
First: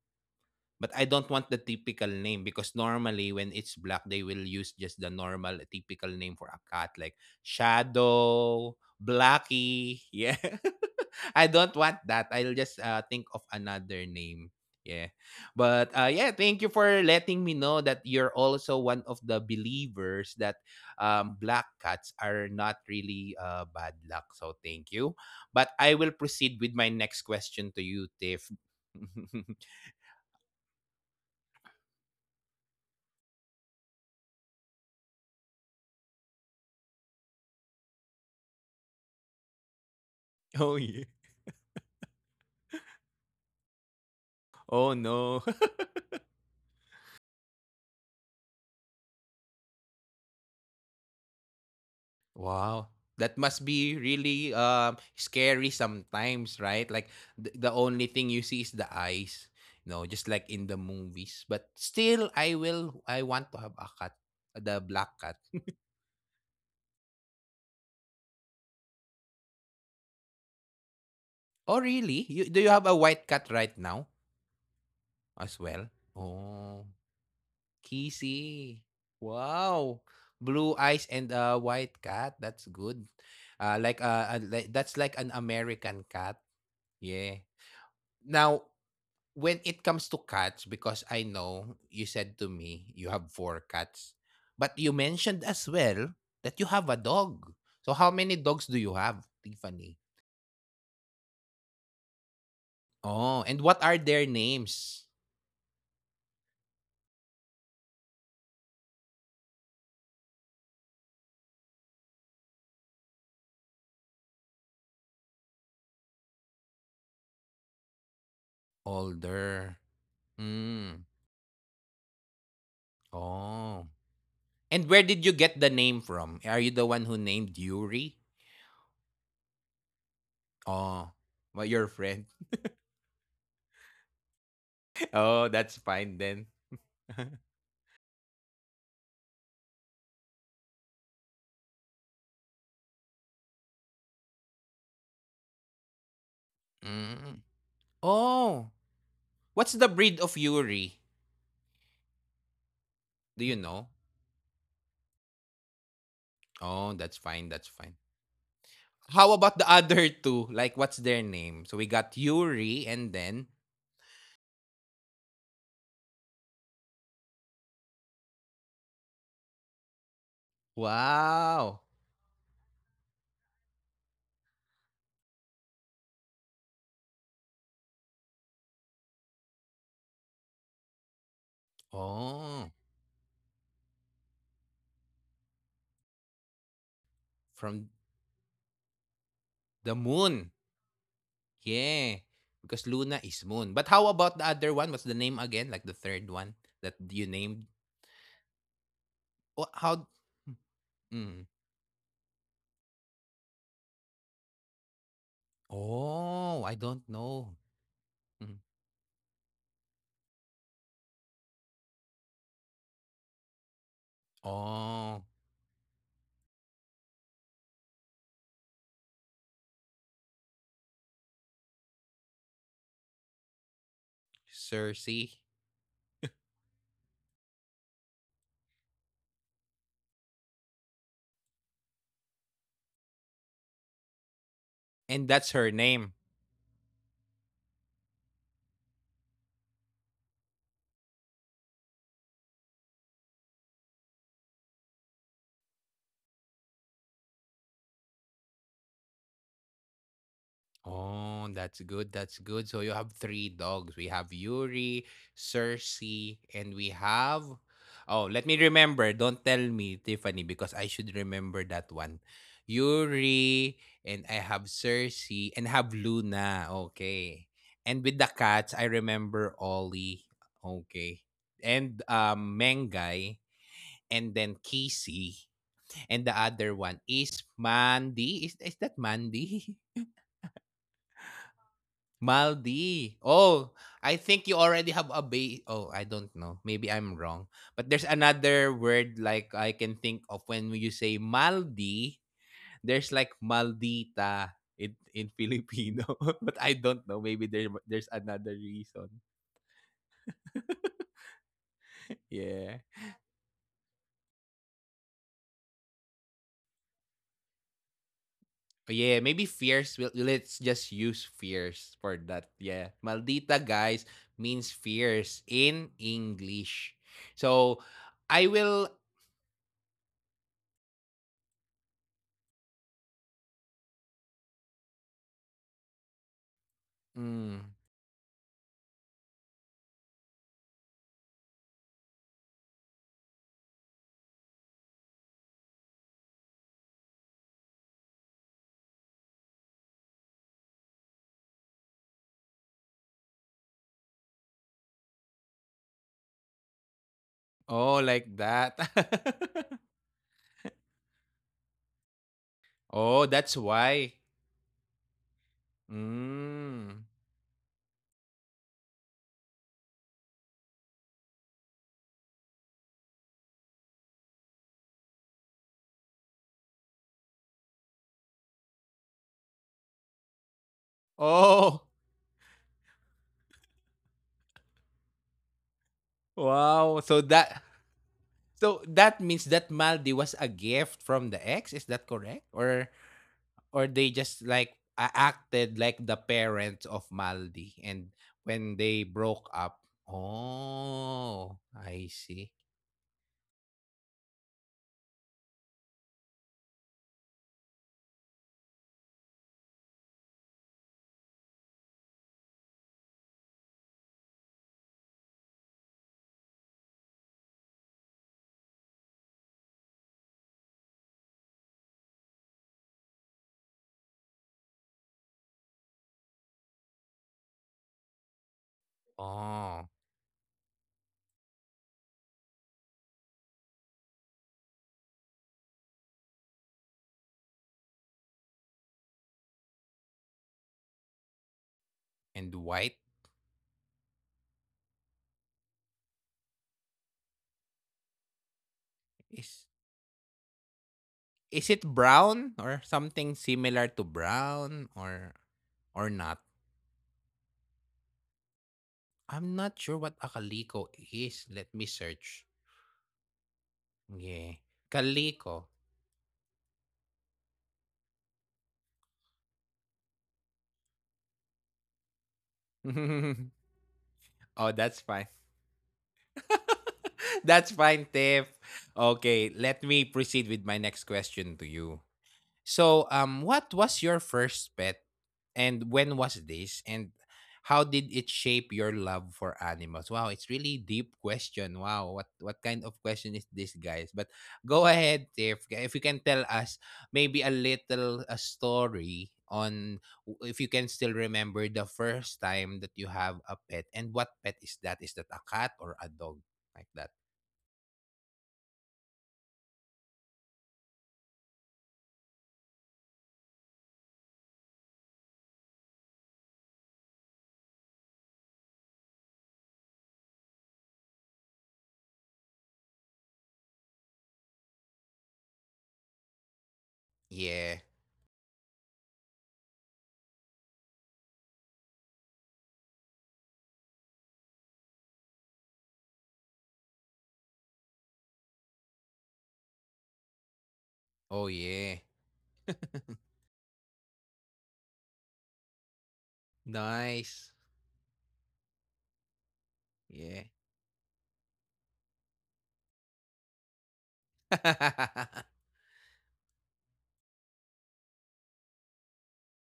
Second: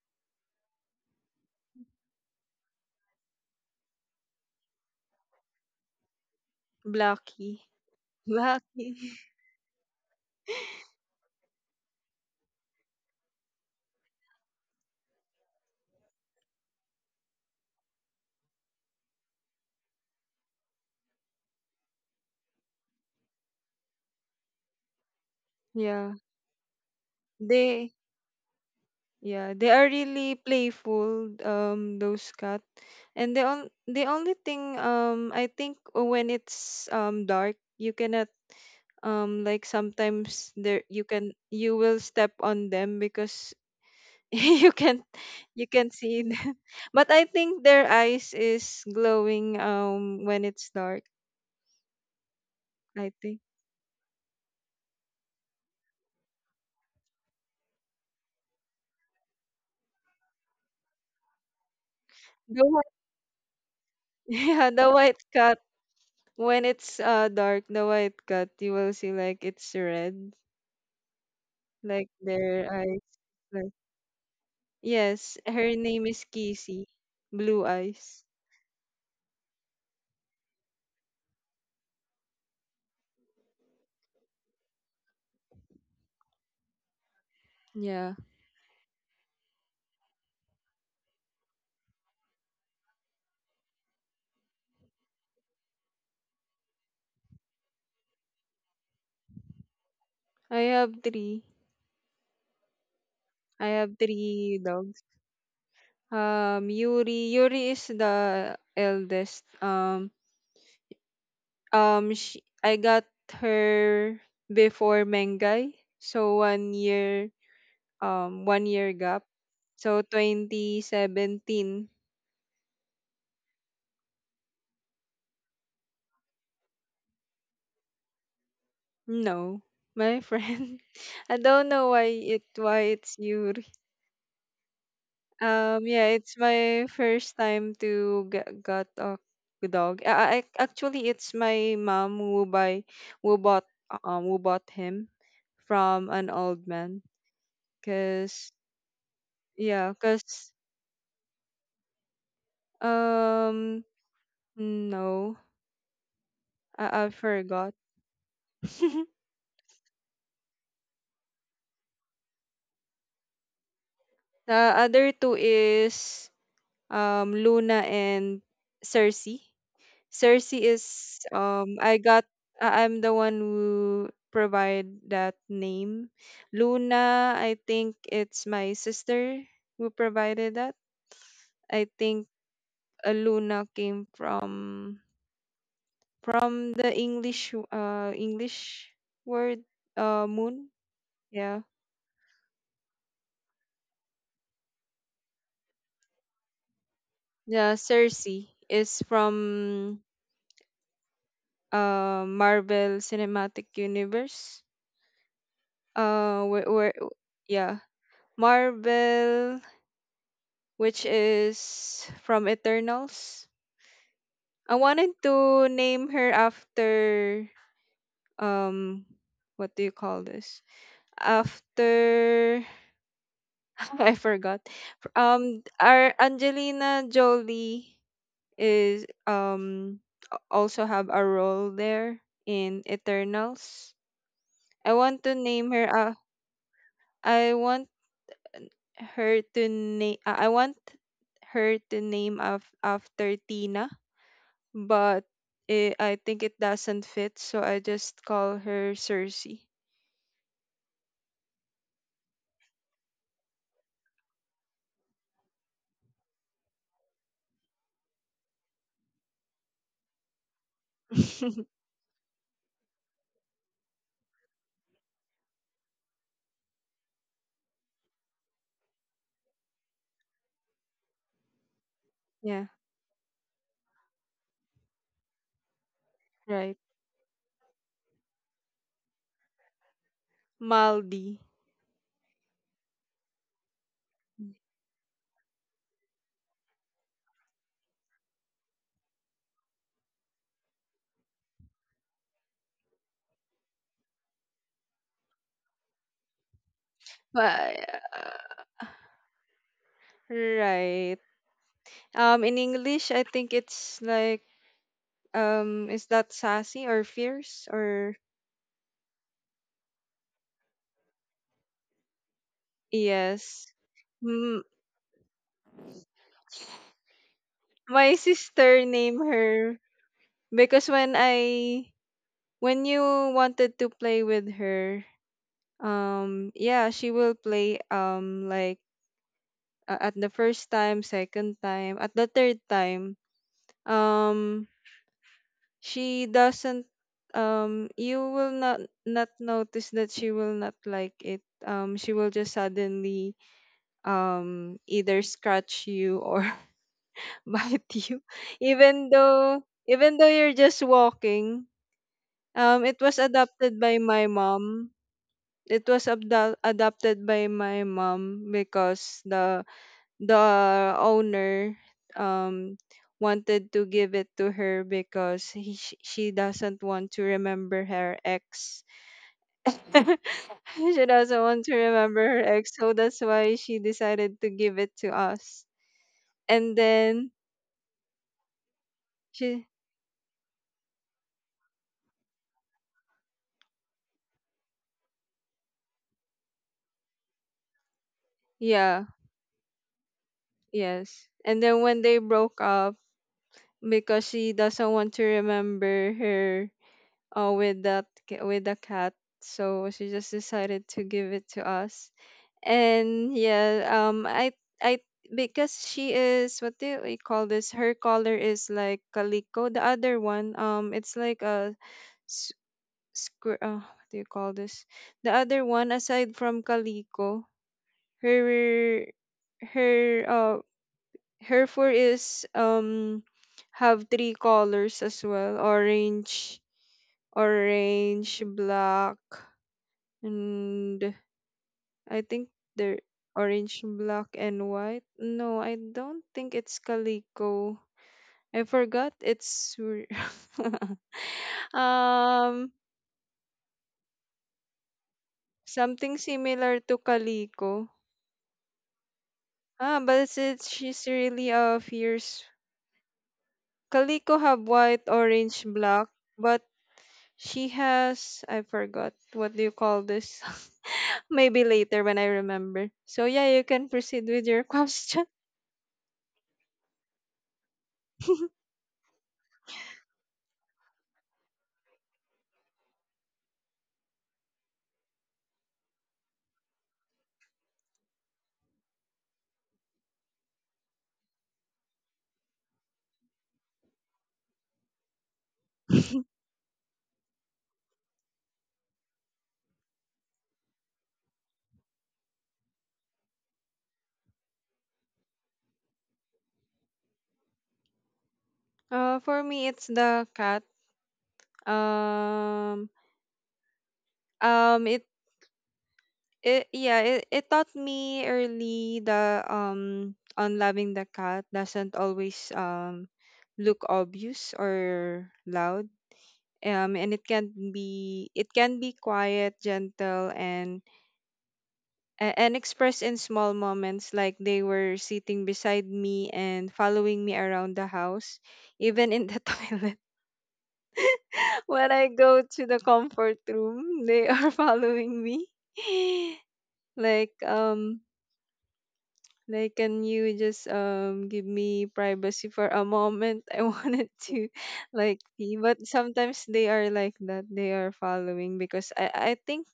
Speaker 1: But I don't want the typical name because normally when it's black, they will use just the normal typical name for a cat like
Speaker 2: Blackie,
Speaker 1: Shadow,
Speaker 2: Blackie.
Speaker 1: Blackie. Yeah. (laughs) I don't want that. I'll just think of another name. Yeah. But yeah, thank you for letting me know that you're also one of the believers that black cats are not really bad luck. So thank you. But I will
Speaker 2: Yeah,
Speaker 1: proceed with my next question to
Speaker 2: they
Speaker 1: you, Tiff. (laughs)
Speaker 2: yeah they are really playful. Those cats, and the only thing, I think when it's, dark, you cannot, like, sometimes
Speaker 1: Oh,
Speaker 2: there,
Speaker 1: yeah.
Speaker 2: you will step on them, because (laughs) you
Speaker 1: Oh
Speaker 2: can
Speaker 1: no.
Speaker 2: you can
Speaker 1: (laughs)
Speaker 2: see them. (laughs) But I think their eyes is glowing, when it's dark,
Speaker 1: Wow.
Speaker 2: I
Speaker 1: That
Speaker 2: think.
Speaker 1: must be really scary sometimes, right? Like the only thing you see is the eyes, you know, just like in the movies. But still, I
Speaker 2: The white,
Speaker 1: will. I want to have a cat,
Speaker 2: (laughs) yeah,
Speaker 1: the
Speaker 2: the
Speaker 1: black
Speaker 2: white
Speaker 1: cat.
Speaker 2: cat when it's dark, the white cat you will see, like, it's red,
Speaker 1: Oh,
Speaker 2: like
Speaker 1: really? You, do you
Speaker 2: their
Speaker 1: have a
Speaker 2: eyes,
Speaker 1: white cat
Speaker 2: like,
Speaker 1: right now
Speaker 2: yes,
Speaker 1: as
Speaker 2: her
Speaker 1: well?
Speaker 2: name is
Speaker 1: Oh,
Speaker 2: Kissy, blue eyes.
Speaker 1: Kissy. Wow, blue eyes and a white cat. That's good. That's like an American cat. Yeah.
Speaker 2: Yeah.
Speaker 1: Now, when it comes to cats, because I know you said to me you have four cats, but you mentioned as well that you have a dog. So how many dogs do you have, Tiffany?
Speaker 2: I have three.
Speaker 1: Oh, and
Speaker 2: I
Speaker 1: what
Speaker 2: have
Speaker 1: are their
Speaker 2: three
Speaker 1: names?
Speaker 2: dogs. Yuri. Yuri is the eldest. She, I got her before Mengai, so 1 year, 1 year gap.
Speaker 1: Older.
Speaker 2: So
Speaker 1: Mm.
Speaker 2: 2017.
Speaker 1: Oh. And where did you get the name from? Are you the one who named Yuri?
Speaker 2: No, my friend.
Speaker 1: Oh,
Speaker 2: (laughs) I
Speaker 1: well,
Speaker 2: don't
Speaker 1: your
Speaker 2: know why
Speaker 1: friend.
Speaker 2: it why it's Yuri.
Speaker 1: (laughs) Oh, that's
Speaker 2: Yeah,
Speaker 1: fine
Speaker 2: it's
Speaker 1: then.
Speaker 2: my
Speaker 1: (laughs)
Speaker 2: first time to get got a dog. Actually, it's my mom who buy who bought who bought him from an old man.
Speaker 1: Mm.
Speaker 2: Cause
Speaker 1: Oh, what's the
Speaker 2: yeah,
Speaker 1: breed of
Speaker 2: cause
Speaker 1: Yuri? Do you know?
Speaker 2: Um, no,
Speaker 1: Oh,
Speaker 2: I
Speaker 1: that's fine. That's
Speaker 2: forgot.
Speaker 1: fine. How
Speaker 2: (laughs)
Speaker 1: about the other two? Like, what's their name? So we got Yuri and then,
Speaker 2: The other two is Luna and Cersei. Cersei is,
Speaker 1: wow.
Speaker 2: I'm the one who provide that name. Luna, I think it's my sister who provided that. I think
Speaker 1: Oh,
Speaker 2: Luna came from, the
Speaker 1: from
Speaker 2: English word
Speaker 1: the moon.
Speaker 2: moon. Yeah
Speaker 1: Yeah. Because Luna is moon. But how about the other one? What's the name again? Like the third one that you named?
Speaker 2: Yeah, Cersei is
Speaker 1: Oh, how?
Speaker 2: from,
Speaker 1: Mm.
Speaker 2: Marvel Cinematic Universe. Uh
Speaker 1: Oh, I
Speaker 2: where, where
Speaker 1: don't know.
Speaker 2: yeah,
Speaker 1: Mm.
Speaker 2: Marvel, which is from Eternals. I wanted
Speaker 1: Oh,
Speaker 2: to name her after, um what do you call this? After, (laughs) I forgot.
Speaker 1: Cersei.
Speaker 2: Our Angelina Jolie is also have a role there in Eternals. I
Speaker 1: And
Speaker 2: want to
Speaker 1: that's her
Speaker 2: name her
Speaker 1: name.
Speaker 2: I want I want her to name after Tina, but I think it doesn't fit, so I just call her Cersei.
Speaker 1: Oh, that's good. That's good. So you have three dogs. We have Yuri, Cersei, and we have. Oh, let me remember. Don't tell me, Tiffany, because I should remember
Speaker 2: (laughs)
Speaker 1: that one. Yuri, and I have Cersei, and have Luna. Okay. And with the cats, I remember Ollie. Okay. And
Speaker 2: Yeah,
Speaker 1: Mengai, and then Kisi. And the other
Speaker 2: right.
Speaker 1: one is Mandy. Is that Mandy? (laughs)
Speaker 2: Maldi.
Speaker 1: Maldi. Oh, I think you already have oh, I don't know. Maybe I'm wrong. But there's another word like I can think of when you say Maldi, there's like Maldita in Filipino. (laughs) But I don't know. Maybe there's
Speaker 2: But
Speaker 1: another
Speaker 2: uh,
Speaker 1: reason.
Speaker 2: right. In
Speaker 1: Yeah.
Speaker 2: English, I think it's like is that sassy or fierce or
Speaker 1: Oh yeah, maybe fierce. We'll, let's just use fierce for that. Yeah. Maldita
Speaker 2: yes.
Speaker 1: guys means
Speaker 2: M-
Speaker 1: fierce in English. So
Speaker 2: my
Speaker 1: I will.
Speaker 2: sister named her because when you wanted to play with her, yeah, she will
Speaker 1: Mm.
Speaker 2: play like at the first time, second time, at the third time, um she doesn't, you will not notice that she will not like it. She will just suddenly either scratch you or (laughs)
Speaker 1: Oh,
Speaker 2: bite you,
Speaker 1: like that.
Speaker 2: even though
Speaker 1: (laughs)
Speaker 2: even though you're just walking. It was
Speaker 1: Oh, that's
Speaker 2: adopted by
Speaker 1: why.
Speaker 2: my mom. It was
Speaker 1: Mm.
Speaker 2: adopted by my mom because the owner um wanted to give it to her because she doesn't want to remember her ex. (laughs) She doesn't want to
Speaker 1: Oh,
Speaker 2: remember her ex, so that's why she decided to give it to us. And
Speaker 1: wow. So
Speaker 2: then
Speaker 1: that, so that means that
Speaker 2: she,
Speaker 1: Maldi was a gift from the ex. Is that correct? Or they just like acted like the parents of Maldi, and when they
Speaker 2: yeah,
Speaker 1: broke up,
Speaker 2: yes.
Speaker 1: oh,
Speaker 2: And then when
Speaker 1: I
Speaker 2: they
Speaker 1: see.
Speaker 2: broke up, because she doesn't want to remember her with the cat, so she just decided to give it to us. And yeah, I because she is, what do we call this? Her color is like calico. The other one, it's like a, s- what do you call this? The other one, aside from calico, her
Speaker 1: Oh,
Speaker 2: her her fur is have three colors as well: orange, orange, black, and I
Speaker 1: and
Speaker 2: think
Speaker 1: white
Speaker 2: they're orange, black, and white. No, I don't think it's calico. I forgot.
Speaker 1: is
Speaker 2: (laughs)
Speaker 1: is it brown
Speaker 2: Um
Speaker 1: or something similar to brown or
Speaker 2: something
Speaker 1: not?
Speaker 2: similar to calico.
Speaker 1: I'm not sure
Speaker 2: Ah,
Speaker 1: what
Speaker 2: but
Speaker 1: a
Speaker 2: it's
Speaker 1: kaliko
Speaker 2: she's
Speaker 1: is.
Speaker 2: really
Speaker 1: Let
Speaker 2: a
Speaker 1: me search.
Speaker 2: fierce. Calico
Speaker 1: Yeah.
Speaker 2: have white,
Speaker 1: Kaliko.
Speaker 2: orange, black, but she has, I forgot what do you call this. (laughs) Maybe later when I remember.
Speaker 1: (laughs)
Speaker 2: So
Speaker 1: Oh,
Speaker 2: yeah, you can proceed with your (laughs)
Speaker 1: that's
Speaker 2: question.
Speaker 1: fine. (laughs) That's fine, Tiff. Okay, let me proceed with my next question to you. So, what was your first pet, and when was this, and how did it shape your love for animals? Wow, it's really deep question. Wow, what kind of question is this, guys? But go ahead, if you can tell us maybe a little a story on if you can still remember the first time that you have a pet, and what pet is that? Is that a cat or a dog? Like that.
Speaker 2: For me, it's the cat. Um, um, it, yeah, it taught me early, the on loving the cat doesn't always look obvious or loud. And
Speaker 1: Yeah.
Speaker 2: it can be quiet, gentle, and and expressed in small moments, like they were sitting beside me and following me around the house, even in the (laughs) toilet.
Speaker 1: Oh
Speaker 2: When
Speaker 1: yeah.
Speaker 2: I go to the comfort room, they are (laughs) following me. (laughs) Like,
Speaker 1: Nice.
Speaker 2: like can you
Speaker 1: Yeah.
Speaker 2: just give me privacy for a moment? (laughs) I wanted to (laughs) like pee.
Speaker 1: (laughs)
Speaker 2: But sometimes they are like that. They are following because I think,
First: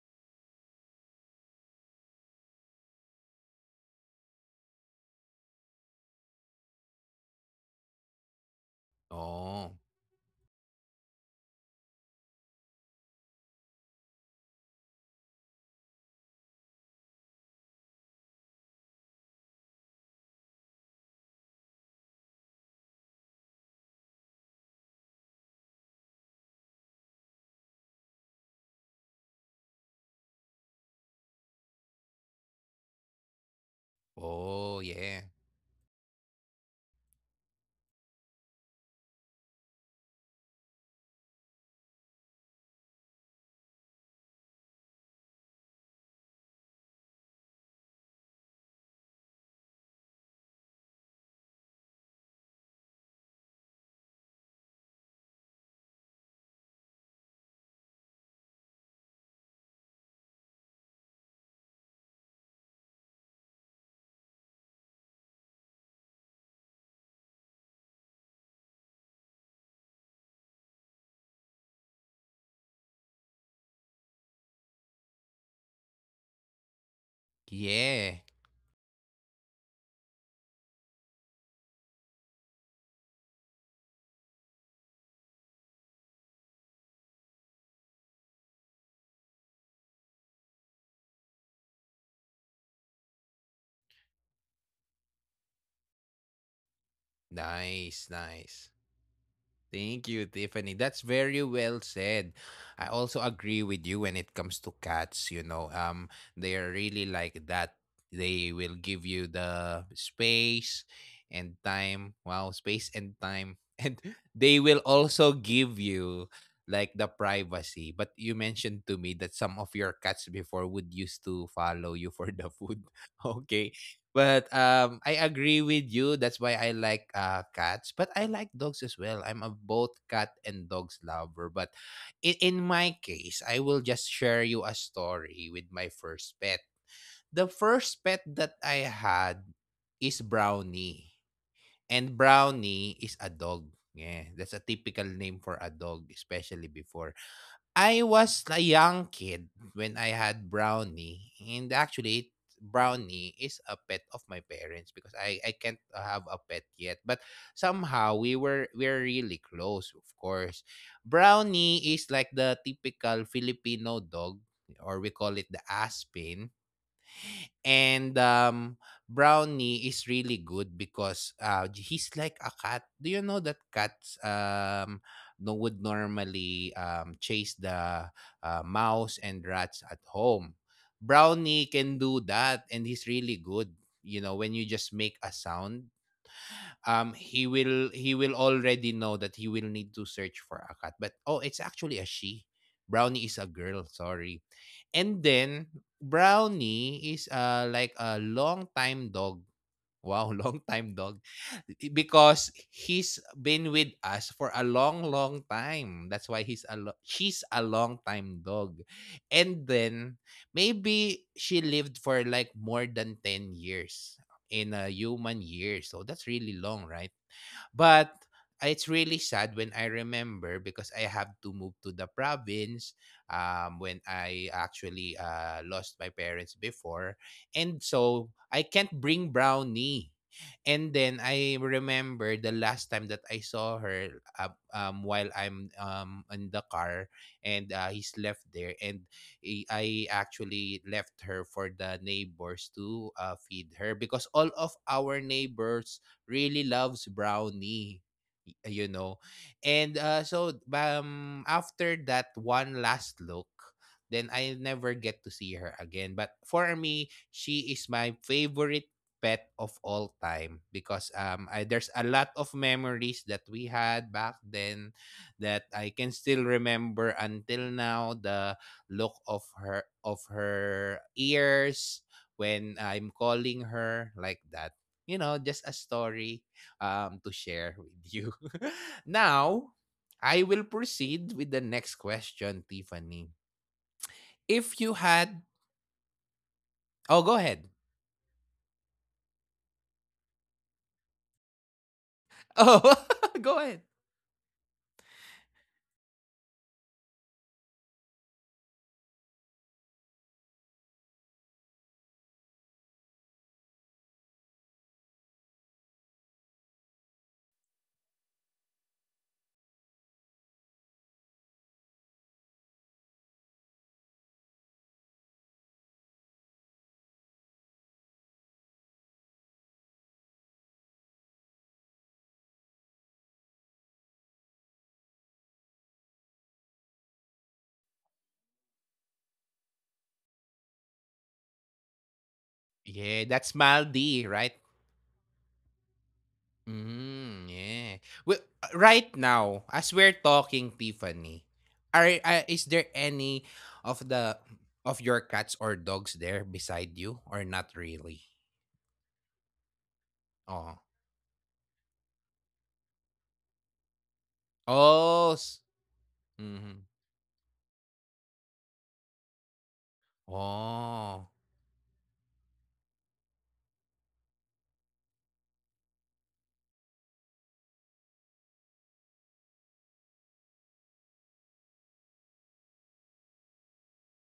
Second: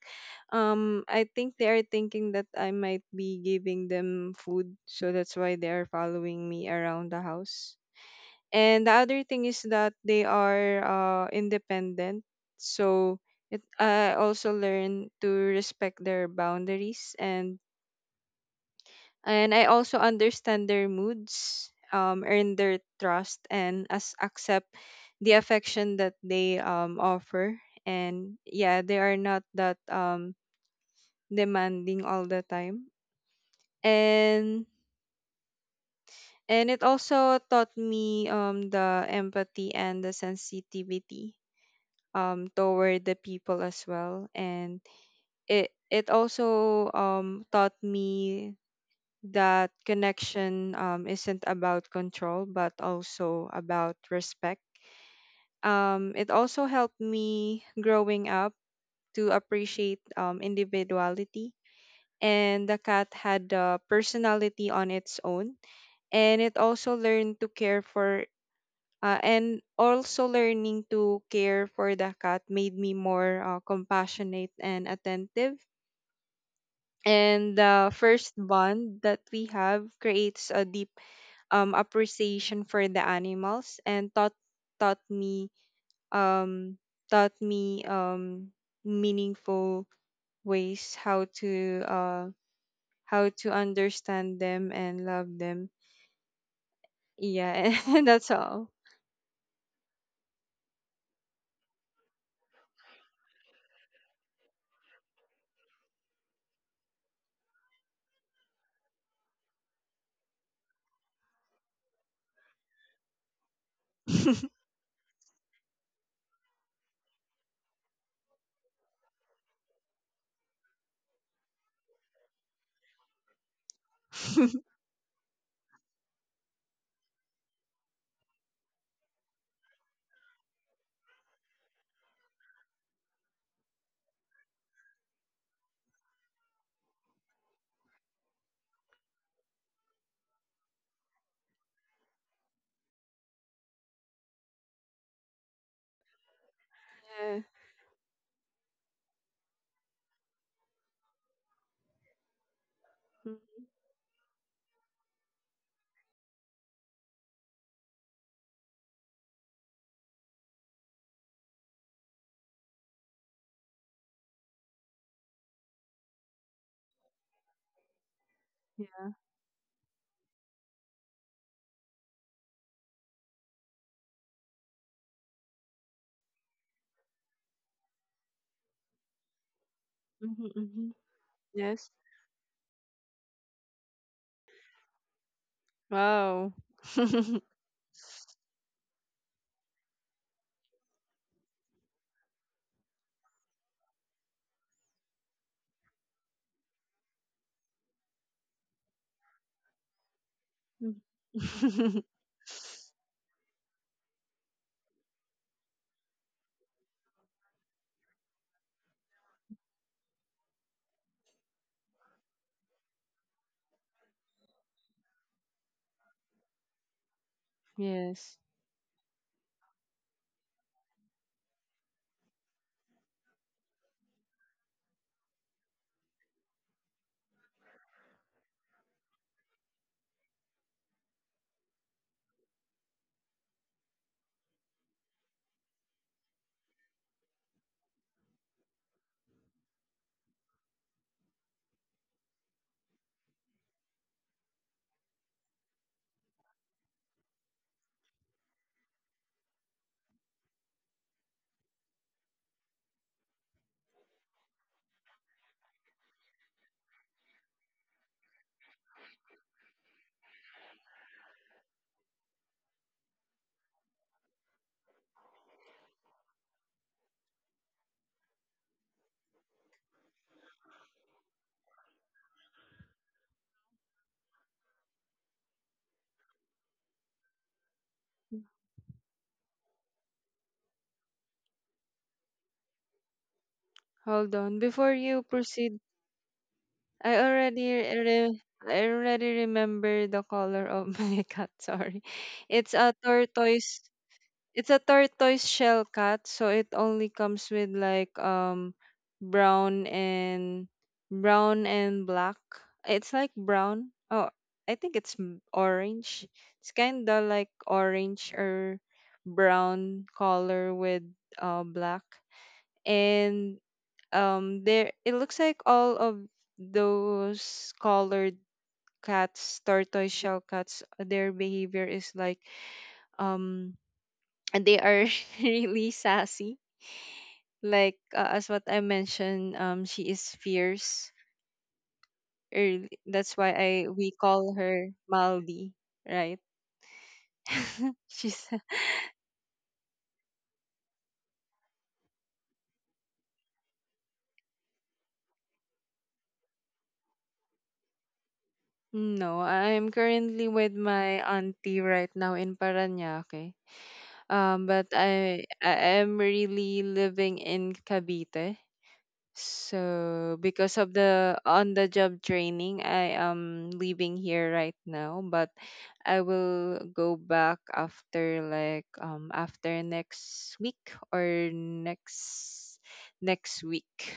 Speaker 2: I think they are thinking that I might be giving them food, so that's why they are following me around the house. And the other thing is
Speaker 1: Oh,
Speaker 2: that they are independent, so I also learn to respect their boundaries, and I also understand their moods, earn their trust, and as accept the affection that they offer. And yeah, they are not that demanding all the time. And
Speaker 1: oh, yeah.
Speaker 2: And it also taught me the empathy and the sensitivity toward the people as well. And it also taught me that connection isn't about control, but also about respect. It also helped me growing up to appreciate individuality. And the cat had a personality on its own, and it also learned to care for. And also learning to care for the cat made me more compassionate and attentive. And the
Speaker 1: Yeah.
Speaker 2: first bond that we have creates a deep appreciation for the animals and taught me um, taught me um, meaningful ways how to understand them and love them. Yeah, (laughs) and
Speaker 1: Nice,
Speaker 2: that's all.
Speaker 1: nice. Thank you, Tiffany. That's very well said. I also agree with you when it comes to cats, you know. They are really like that. They will give you the space and time. Wow, space and time. (laughs) And
Speaker 2: (laughs) Yeah.
Speaker 1: they will also give you like the privacy. But you mentioned to me that some of your cats before would used to follow you for the food. (laughs) Okay. But I agree with you. That's why I like cats, but I like dogs as well. I'm a both cat and dogs lover. But in my case, I will just share you a story with my first pet. The first pet that I had is Brownie, and Brownie is a dog. Yeah, that's a typical name for a dog, especially before. I was a young kid when I had Brownie, and actually, Brownie is
Speaker 2: Mhm.
Speaker 1: a pet of my parents because I can't have a pet yet. But somehow we're really close, of course. Brownie is like the typical Filipino dog, or we call it the Aspen. And
Speaker 2: Yeah.
Speaker 1: Brownie is really good because he's like a cat. Do you know that cats no, would normally chase the mouse and rats at
Speaker 2: Mhm,
Speaker 1: home?
Speaker 2: mhm.
Speaker 1: Brownie
Speaker 2: Yes.
Speaker 1: can do that, and he's really good. You know, when you just make a sound,
Speaker 2: Wow. (laughs)
Speaker 1: he will already know that he will need to search for a cat. But oh, it's actually a she. Brownie is a girl, sorry. And then Brownie is like a long time dog. Wow, (laughs) long time, dog. Because he's been with us for a long, long time. That's why she's a long time dog. And then maybe she lived for like more than 10 years in a human year. So that's really long, right? But
Speaker 2: Yes.
Speaker 1: it's really sad when I remember because I have to move to the province when I actually lost my parents before. And so I can't bring Brownie. And then I remember the last time that I saw her uh, while I'm in the car and he's left there. And I actually left her for the neighbors to feed her because all of our neighbors really loves brownie, y- you know. And after that one last look, then I never get to see her again. But for me, she is my favorite pet of all time because there's a lot of memories that we had back then that I can still remember until now the look of her ears when I'm calling her like that, just a story to share with you. (laughs) Now, I will proceed with the next question, Tiffany.
Speaker 2: Hold on.
Speaker 1: If
Speaker 2: Before
Speaker 1: you
Speaker 2: you
Speaker 1: had,
Speaker 2: proceed, I
Speaker 1: oh, go ahead.
Speaker 2: already re- I already remember the color of (laughs) my cat. Sorry. It's a
Speaker 1: Oh, (laughs) go
Speaker 2: tortoise
Speaker 1: ahead.
Speaker 2: It's a tortoise shell cat, so it only comes with like brown and black. It's like brown. Oh, I think orange. It's kind of like orange or brown color with black. And there it looks like all of those colored cats, tortoise shell cats, their behavior is like um and they are (laughs) really sassy, like as what I mentioned, she is fierce early.
Speaker 1: Yeah,
Speaker 2: That's why
Speaker 1: that's
Speaker 2: I we
Speaker 1: Maldi,
Speaker 2: call
Speaker 1: right?
Speaker 2: her Maldi. Right.
Speaker 1: Mm,
Speaker 2: (laughs)
Speaker 1: yeah. Well,
Speaker 2: She's
Speaker 1: right now, as we're talking, Tiffany, are is there any of the of your cats or dogs there beside you or not really?
Speaker 2: no, I'm currently with
Speaker 1: Oh,
Speaker 2: my auntie right now in Paranaque. But
Speaker 1: oh,
Speaker 2: i
Speaker 1: s-
Speaker 2: i am
Speaker 1: mhm.
Speaker 2: really living in Cavite. So because of
Speaker 1: Oh.
Speaker 2: the on the job training, I am leaving here right now, but I will go back after like after next week or next week.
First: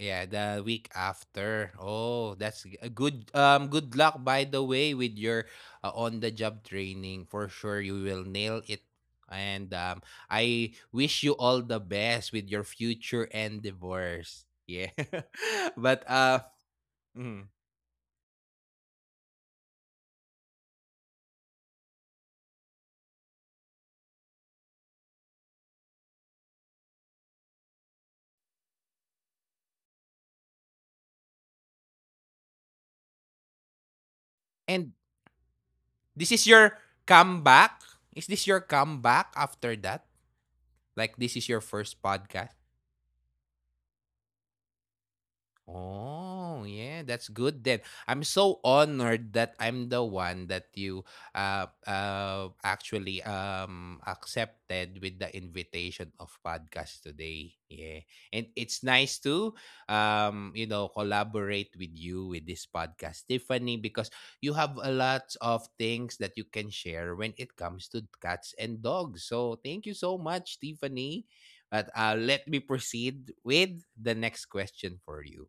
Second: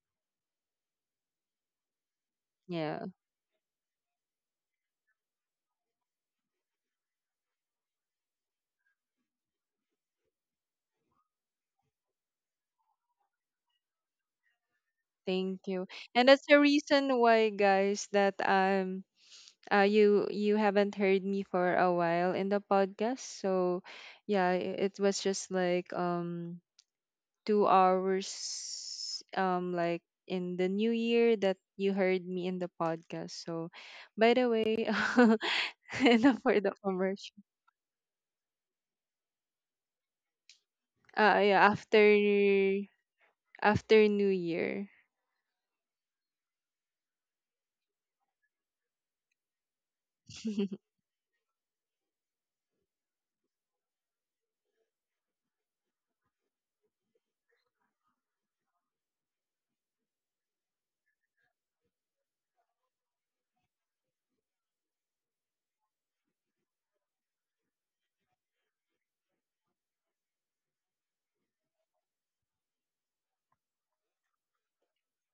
Speaker 1: Yeah, the week after. Oh, that's g- a
Speaker 2: Yeah,
Speaker 1: good. Good luck by the way with your on the job training. For sure, you will nail it. And I wish you all the best with your future and divorce. Yeah,
Speaker 2: thank
Speaker 1: (laughs)
Speaker 2: you.
Speaker 1: but
Speaker 2: And that's the reason
Speaker 1: mm.
Speaker 2: why, guys, that you you haven't heard me for a while in the podcast. So yeah, it was just like 2 hours like in the new year that you heard me in the podcast. So by the
Speaker 1: And
Speaker 2: way, (laughs)
Speaker 1: this
Speaker 2: enough
Speaker 1: is
Speaker 2: for
Speaker 1: your
Speaker 2: the commercial.
Speaker 1: comeback. Is this your comeback after that? Like this is your
Speaker 2: Yeah,
Speaker 1: first
Speaker 2: after
Speaker 1: podcast?
Speaker 2: New Year.
Speaker 1: Oh, yeah, that's good then. I'm so honored that I'm the one that
Speaker 2: (laughs)
Speaker 1: you actually accepted with the invitation of podcast today. Yeah. And it's nice to collaborate with you with this podcast, Tiffany, because you have a lot of things that you can share when it comes to cats and dogs. So thank you so much, Tiffany. But let me proceed with the next question for you.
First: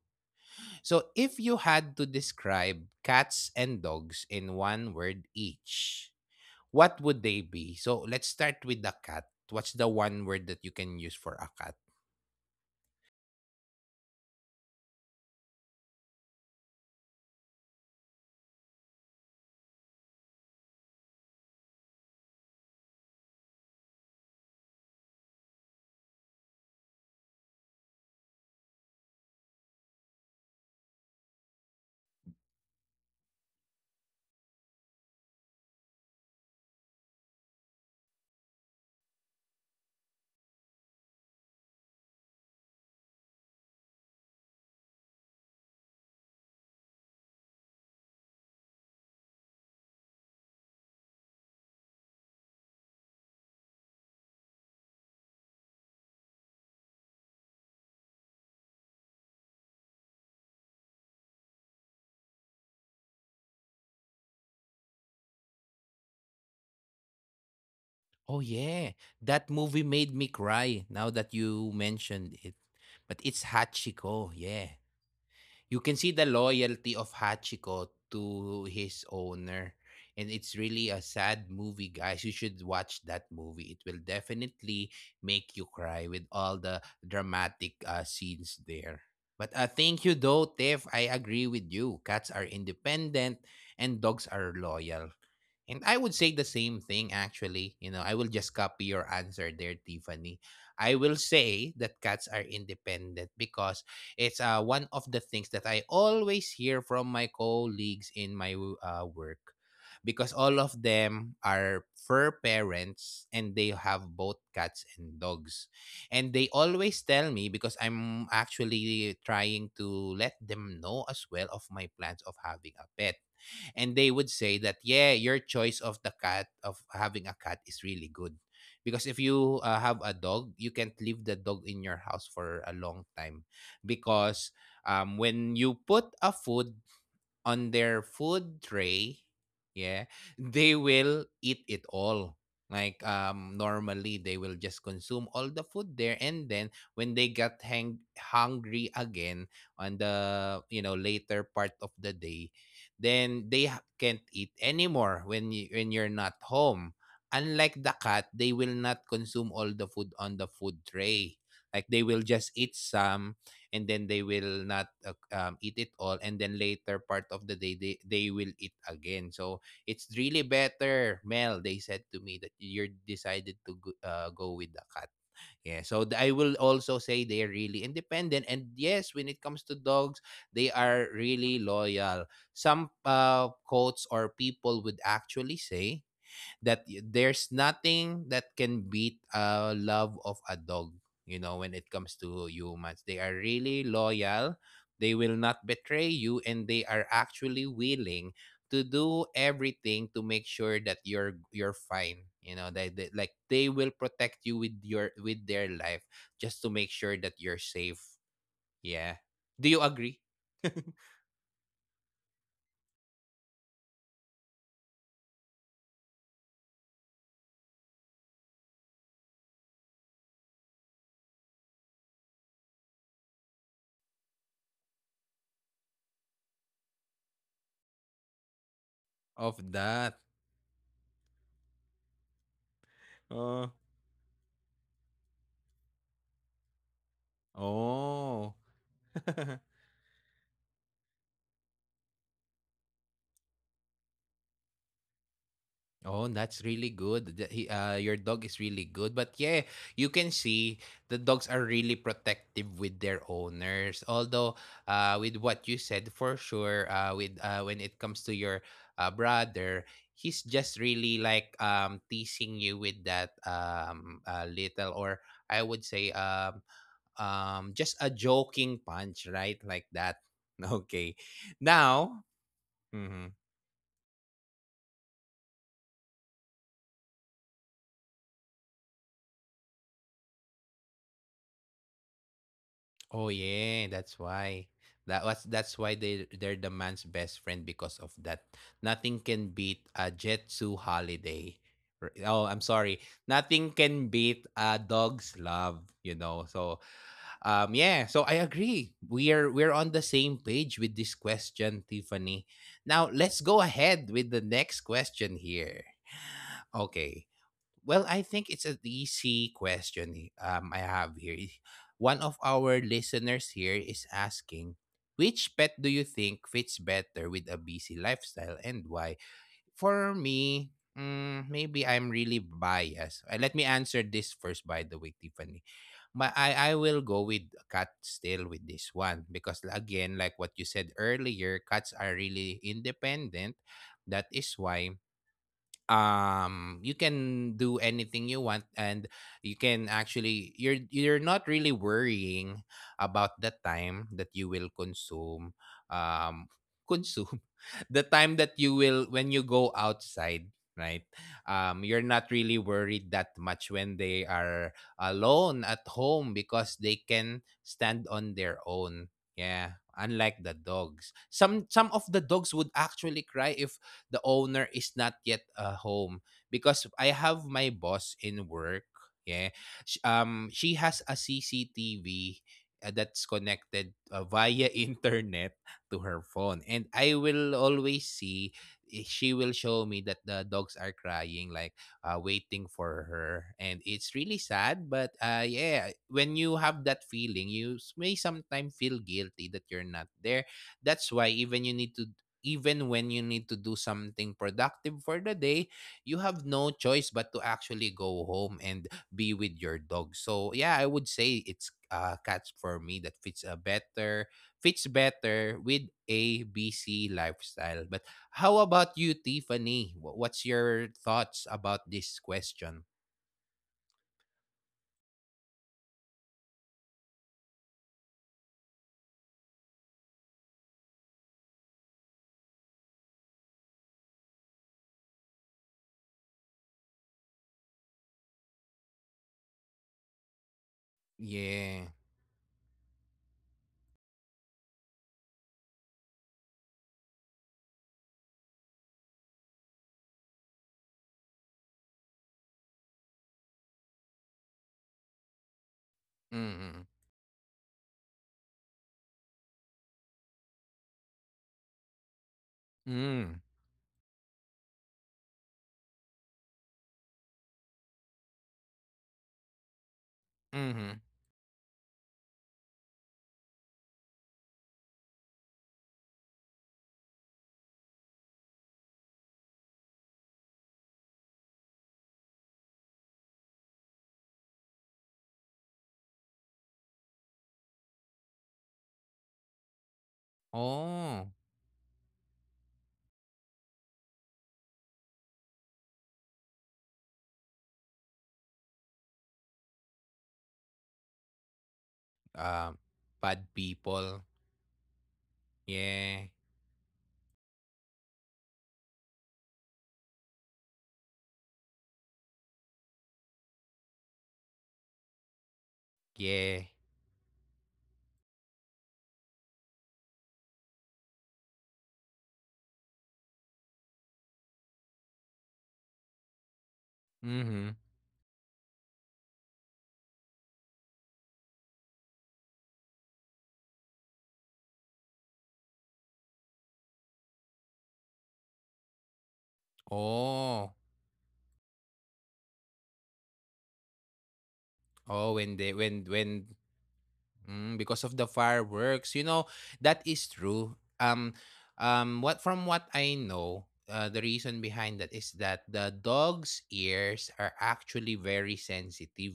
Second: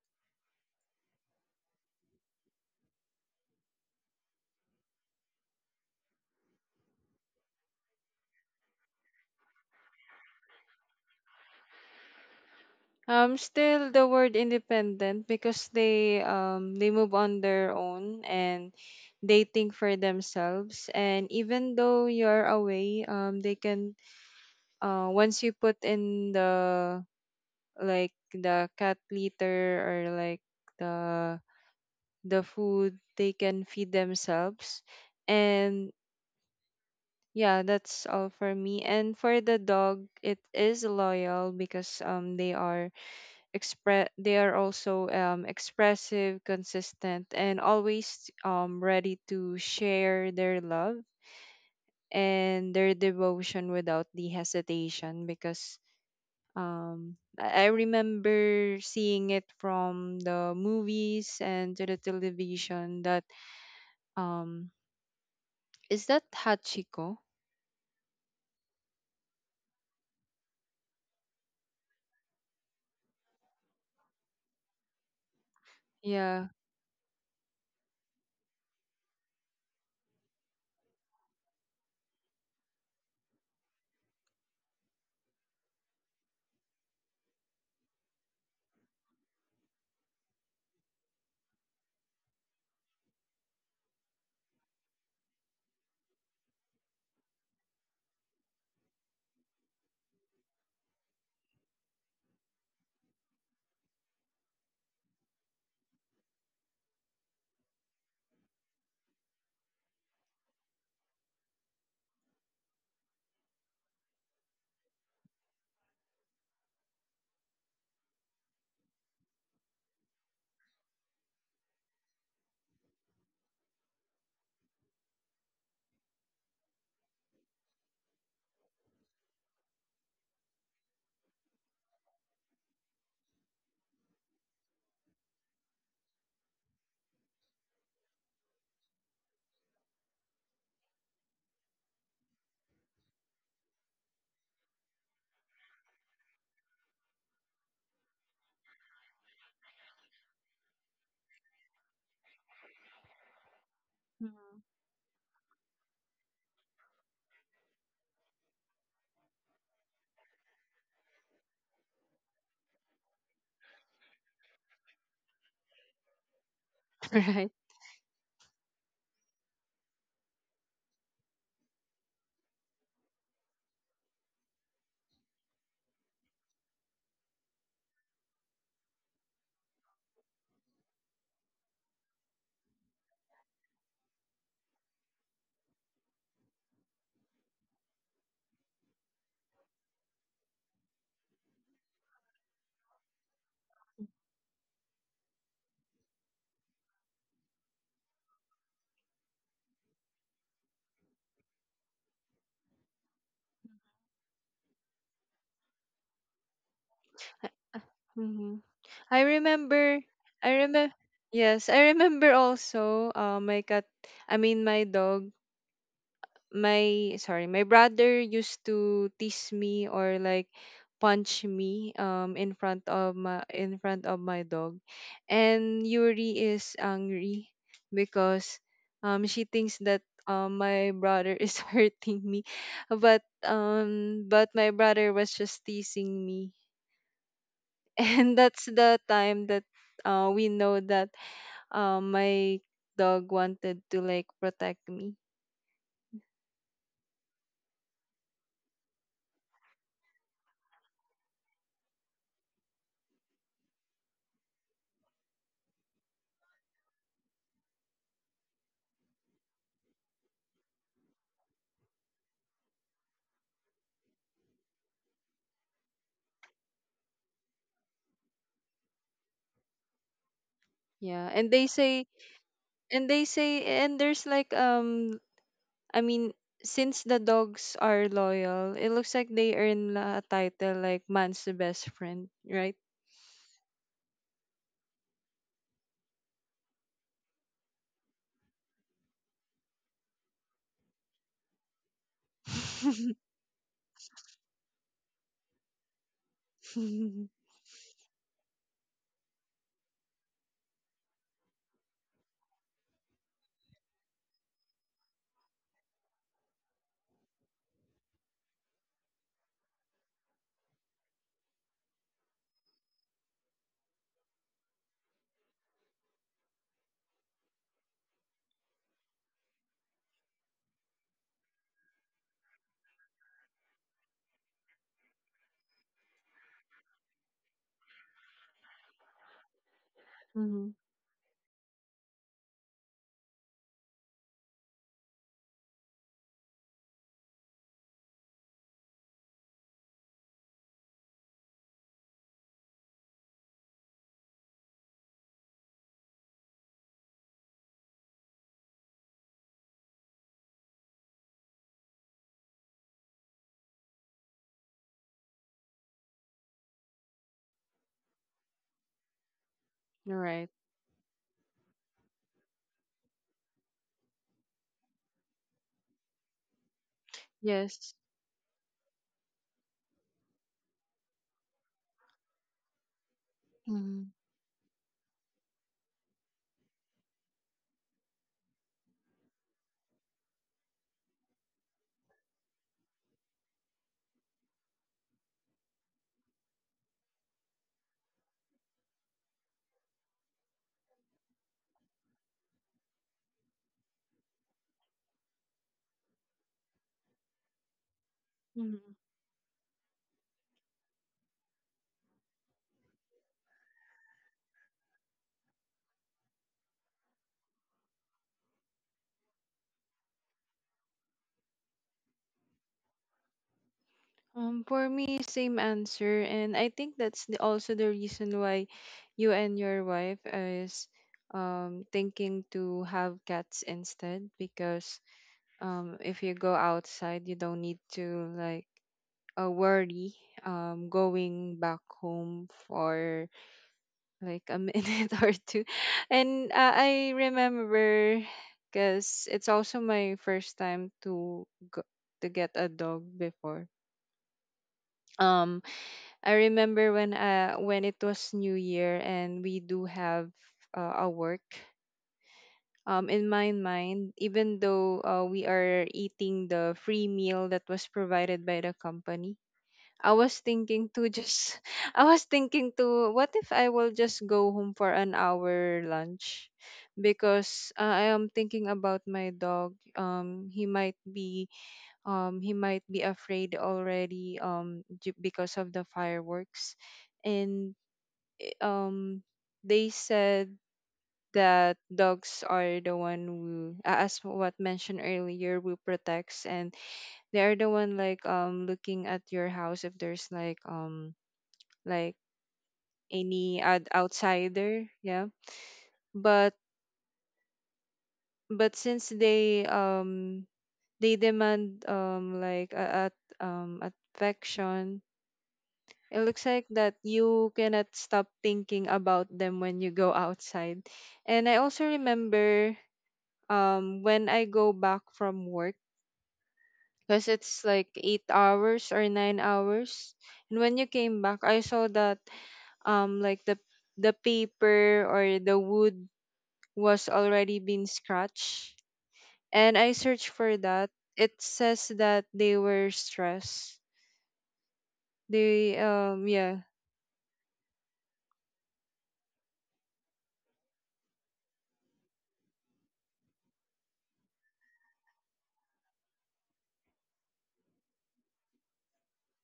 Speaker 1: So, if you had to describe cats and dogs in one word each, what would they be? So, let's start with the cat. What's the one word that you can use for a cat?
Speaker 2: Still the word independent, because they move on their own, and they think for themselves, and even though you're away, they can, once you put in the, like the cat litter, or like the the food, they can feed themselves. And yeah, that's all for me. And for the dog, it is loyal, because they are express they are also expressive, consistent, and always ready to share their love and their devotion without the hesitation, because I remember seeing it from the movies and to the television that um is that Hachiko?
Speaker 1: Oh, yeah. That movie made me cry now that you mentioned it. But it's Hachiko. Yeah. You can see the
Speaker 2: Yeah.
Speaker 1: loyalty of Hachiko to his owner. And it's really a sad movie, guys. You should watch that movie. It will definitely make you cry with all the dramatic scenes there. But thank you, though, Tiff. I agree with you. Cats are independent and dogs are loyal. And I would say the same thing actually. You know, I will just copy your answer there, Tiffany. I will say that cats are independent because it's one of the things that I always hear from my colleagues in my work. Because all of them are fur parents and they have both cats and dogs. And they always tell me, because I'm actually trying to let them know as well of my plans of having a pet, and they would say that yeah, your choice of the cat of having a cat is really good because if you have a dog, you can't leave the dog in your house for a long time because when you put a food on their food tray, yeah, they will eat it all. Like normally they will just consume all the food there, and then when they got hang- hungry again on the you know later part of the day, then they ha- can't
Speaker 2: Mhm.
Speaker 1: eat anymore when you're not home. Unlike the cat, they will not consume all the food on the food tray. Like they will just eat some and then they will not eat it all, and then later part
Speaker 2: (laughs) Right.
Speaker 1: of the day they will eat again. So it's really better, mel, they said to me, that you're decided to go, go with the cat. Yeah, so th- I will also say they're really independent, and yes, when it comes to dogs, they are really loyal. Some quotes or people would actually say that y- there's nothing that can beat a love of a dog. You know, when it comes to humans, they are really loyal. They will not betray you, and they are actually willing to do everything to make sure that you're fine. You know, they will protect you with your with their life just to make sure that you're safe.
Speaker 2: Hmm.
Speaker 1: Yeah,
Speaker 2: I
Speaker 1: do you
Speaker 2: remember
Speaker 1: agree?
Speaker 2: I remember yes, I remember also my cat I mean my dog, my brother used to tease me or like punch me in front of my dog, and yuri is angry because she
Speaker 1: (laughs) Of
Speaker 2: thinks that
Speaker 1: that,
Speaker 2: my brother is (laughs) hurting me,
Speaker 1: uh,
Speaker 2: but my brother was just teasing me. (laughs) And
Speaker 1: oh,
Speaker 2: that's the time
Speaker 1: (laughs)
Speaker 2: that we know that my dog wanted to like protect me.
Speaker 1: oh, that's really good. That He, your dog is really good. But yeah, you can see the dogs are really protective with their owners. Although, with what you said, for sure, with when it comes to your brother, he's just really like teasing you with that little or I would say just a joking punch, right? Like that. (laughs) Okay.
Speaker 2: Yeah. And they say,
Speaker 1: Now.
Speaker 2: and they
Speaker 1: Mm-hmm.
Speaker 2: say, and there's like, I mean, since the dogs are loyal, it looks like they earn a title like man's the best friend, right?
Speaker 1: Oh yeah, that's why. That was that's why they they're the man's best friend because of that. Nothing can beat a Jetsu holiday. R- Oh, I'm sorry.
Speaker 2: (laughs)
Speaker 1: Nothing can beat a dog's love, you know. So,
Speaker 2: Mm-hmm.
Speaker 1: yeah, so I agree. We are we're on the same page with this question, Tiffany. Now, let's go ahead with the next question here. Okay. Well, I think it's an easy question I have here. One of our listeners here is asking, which pet do you think fits better with a busy lifestyle and why? For me, mm, maybe I'm really biased. Let me answer this first, by the way, Tiffany. My, I will go with cat still with this one because, again, like what you said earlier, cats are really independent. That is why you can do anything you want, and you can actually you're not really worrying about the time that you will consume um consume (laughs) the time that you will when you go outside, right. You're not really worried that much when they are alone at home because they can stand on their own. Yeah, unlike
Speaker 2: Right.
Speaker 1: the dogs, some of the dogs would actually cry if the owner is not yet home. Because I have my
Speaker 2: Yes.
Speaker 1: boss in work. Yeah, Sh- she has a CCTV that's connected via (laughs) internet to her phone, and I will always see. I- She will show me that the dogs are crying, like waiting for her, and it's really sad. But yeah, when you have that feeling, you s- may sometimes feel guilty that you're not there. That's why even you need to even when you need to do something productive for the day, you have no choice but to actually go home
Speaker 2: Mm-hmm.
Speaker 1: and be with your dog. So yeah, I would say it's cats for me that fits better with a BC lifestyle. But how about you, Tiffany? What's your thoughts about this question?
Speaker 2: For me, same answer, and I think that's the, also the reason why you and your wife is thinking to have cats instead, because if you go outside, you don't need to like a worry going back
Speaker 1: Yeah.
Speaker 2: home for like a (laughs) minute or two. And I remember, because it's also my first time to go, to get a dog before, um I
Speaker 1: Mm.
Speaker 2: remember when it was new year and we do have a work. In
Speaker 1: Mm.
Speaker 2: my mind, even though we are eating the free meal that was provided by the company, I was thinking
Speaker 1: Mm-hmm.
Speaker 2: to just (laughs) I was thinking to, what if I will just go home for an hour lunch, because I am thinking about my dog, he might be afraid already because of the fireworks, and um they said
Speaker 1: Oh.
Speaker 2: that dogs are the one who as what mentioned earlier, who protects, and they are the one like looking at your house if there's like like
Speaker 1: Um. Bad
Speaker 2: any
Speaker 1: people.
Speaker 2: outsider, yeah.
Speaker 1: Yeah.
Speaker 2: but but since they demand like a affection, it looks like
Speaker 1: Yeah.
Speaker 2: that you cannot stop thinking about them when you go outside. And I also remember when I go back from work, because it's
Speaker 1: Mm-hmm.
Speaker 2: like 8 hours or 9 hours, and when you came back I saw that like the paper or the wood was already been scratched. And I searched for
Speaker 1: Oh,
Speaker 2: that. It says that they were stressed.
Speaker 1: oh, when
Speaker 2: They
Speaker 1: they when when
Speaker 2: yeah,
Speaker 1: mm, because of the fireworks, you know, that is true. What from what I know, the reason behind that is that the dog's ears are actually very sensitive,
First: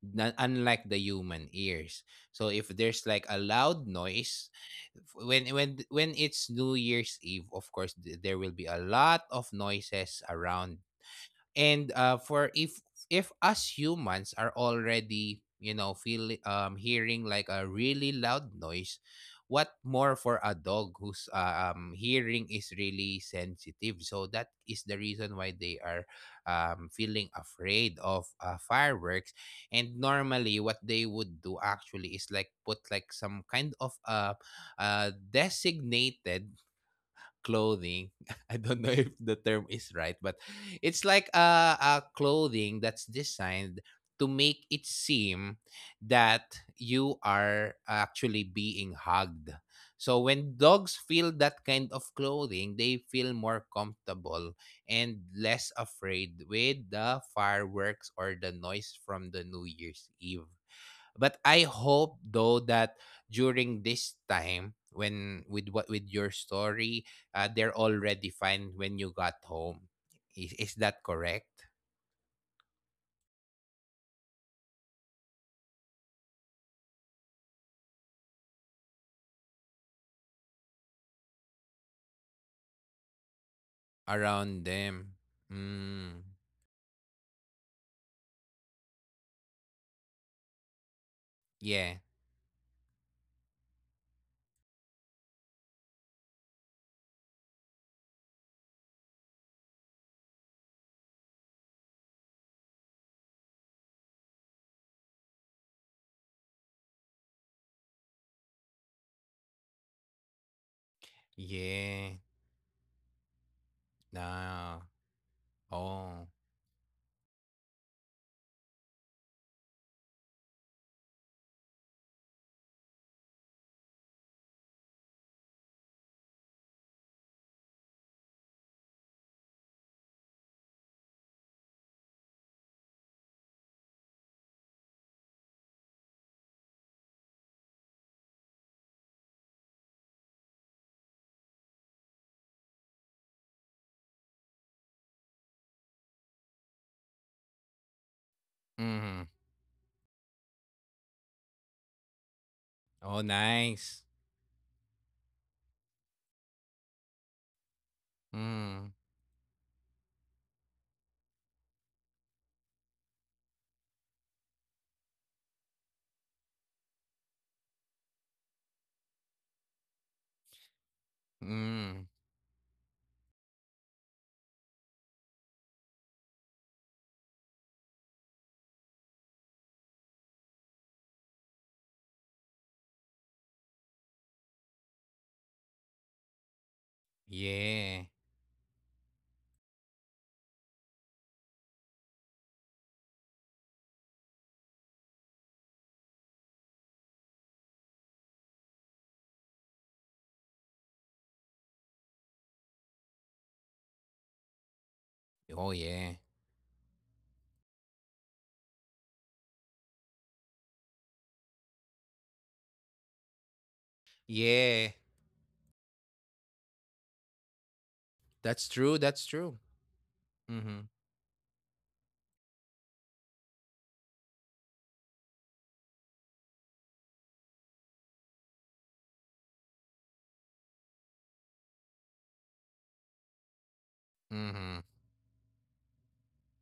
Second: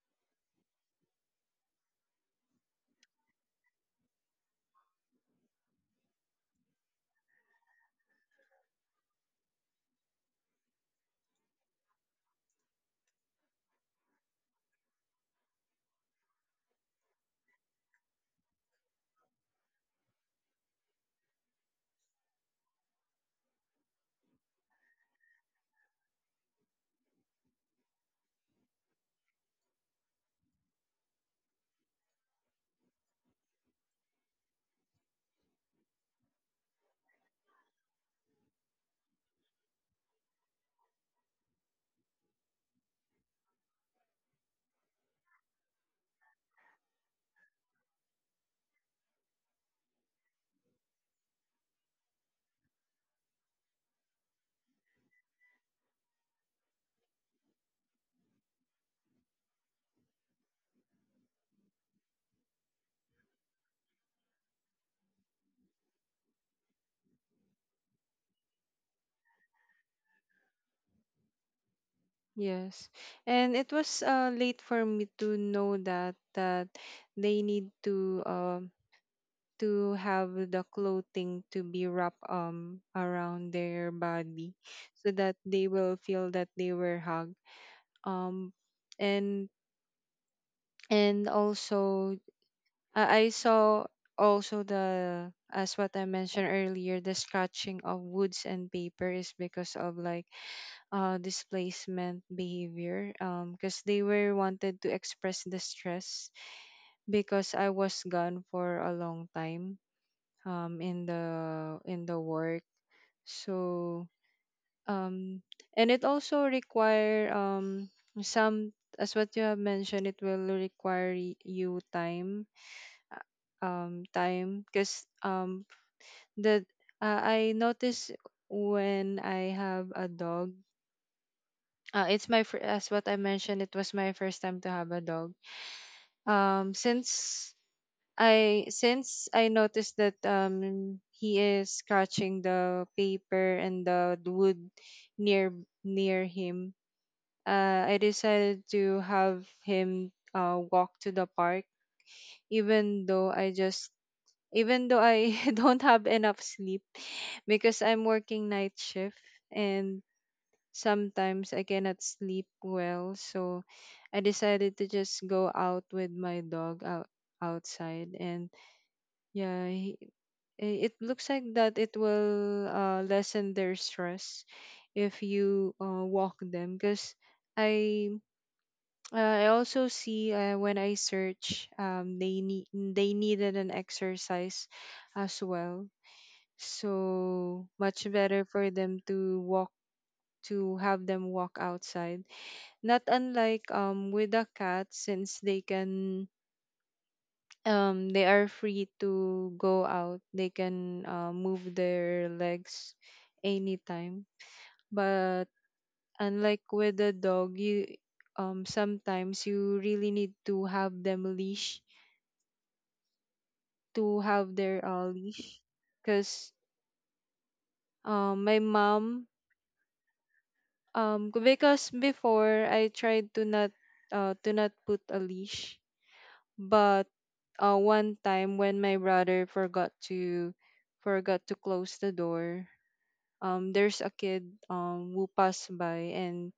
Speaker 1: na- unlike the human ears. So if there's like a loud noise, f- when it's New Year's Eve, of course th- there will be a lot of noises around, and for if us humans are already you know feel hearing like a really loud noise, what more for a dog whose hearing is really sensitive. So that is the reason why they are feeling afraid of fireworks. And normally what they would do actually is like put like some kind of designated clothing. (laughs) I don't know if the term is right, but it's like a clothing that's designed to make it seem that you are actually being hugged. So when dogs feel that kind of clothing, they feel more comfortable and less afraid with the fireworks or the noise from the New Year's Eve. But I hope though that during this time when with what with your story, they're already fine when you got home. Is that correct?
Speaker 2: yes. And it was late for me to know that they need to have the clothing to be wrapped around their body
Speaker 1: Around them.
Speaker 2: so that they will
Speaker 1: Mm.
Speaker 2: feel that they were hugged. Um and and
Speaker 1: Yeah.
Speaker 2: also, I saw also the, as what I mentioned earlier, the scratching of woods and paper is because of like displacement behavior. Because they were wanted to express the stress because I was gone for a long time. In the
Speaker 1: Yeah.
Speaker 2: work, so
Speaker 1: No.
Speaker 2: um, and it
Speaker 1: Oh.
Speaker 2: also require some, as what you have mentioned, it will require you time, because the I notice when I have a dog, it's as what I mentioned, it was my first time to have a dog. Since I since I noticed that he is scratching the paper and the wood near him, I decided to
Speaker 1: Mm.
Speaker 2: have him walk to the park, even
Speaker 1: Oh,
Speaker 2: though I just
Speaker 1: nice.
Speaker 2: even though I (laughs) don't have enough sleep because I'm working night
Speaker 1: Mm.
Speaker 2: shift, and sometimes I cannot sleep well. So I decided to just go out with my dog outside and yeah, it looks like that it
Speaker 1: Mm.
Speaker 2: will lessen their stress if you walk them because I (tsk) I also see when I search, they needed an exercise as well. So
Speaker 1: Yeah.
Speaker 2: much better for them to walk, to have them walk outside. Not unlike with the cat, since they can, they are free to go out. They can move their legs anytime. But
Speaker 1: Oh, yeah.
Speaker 2: unlike with the dog, you, sometimes you really need to have them leash, to have their
Speaker 1: Yeah.
Speaker 2: leash, because my
Speaker 1: That's true.
Speaker 2: mom,
Speaker 1: That's true. Mm-hmm.
Speaker 2: Because before I tried to not, to not put a leash. But one time when my brother forgot to close the door, there's a kid
Speaker 1: Mm-hmm.
Speaker 2: who passed by and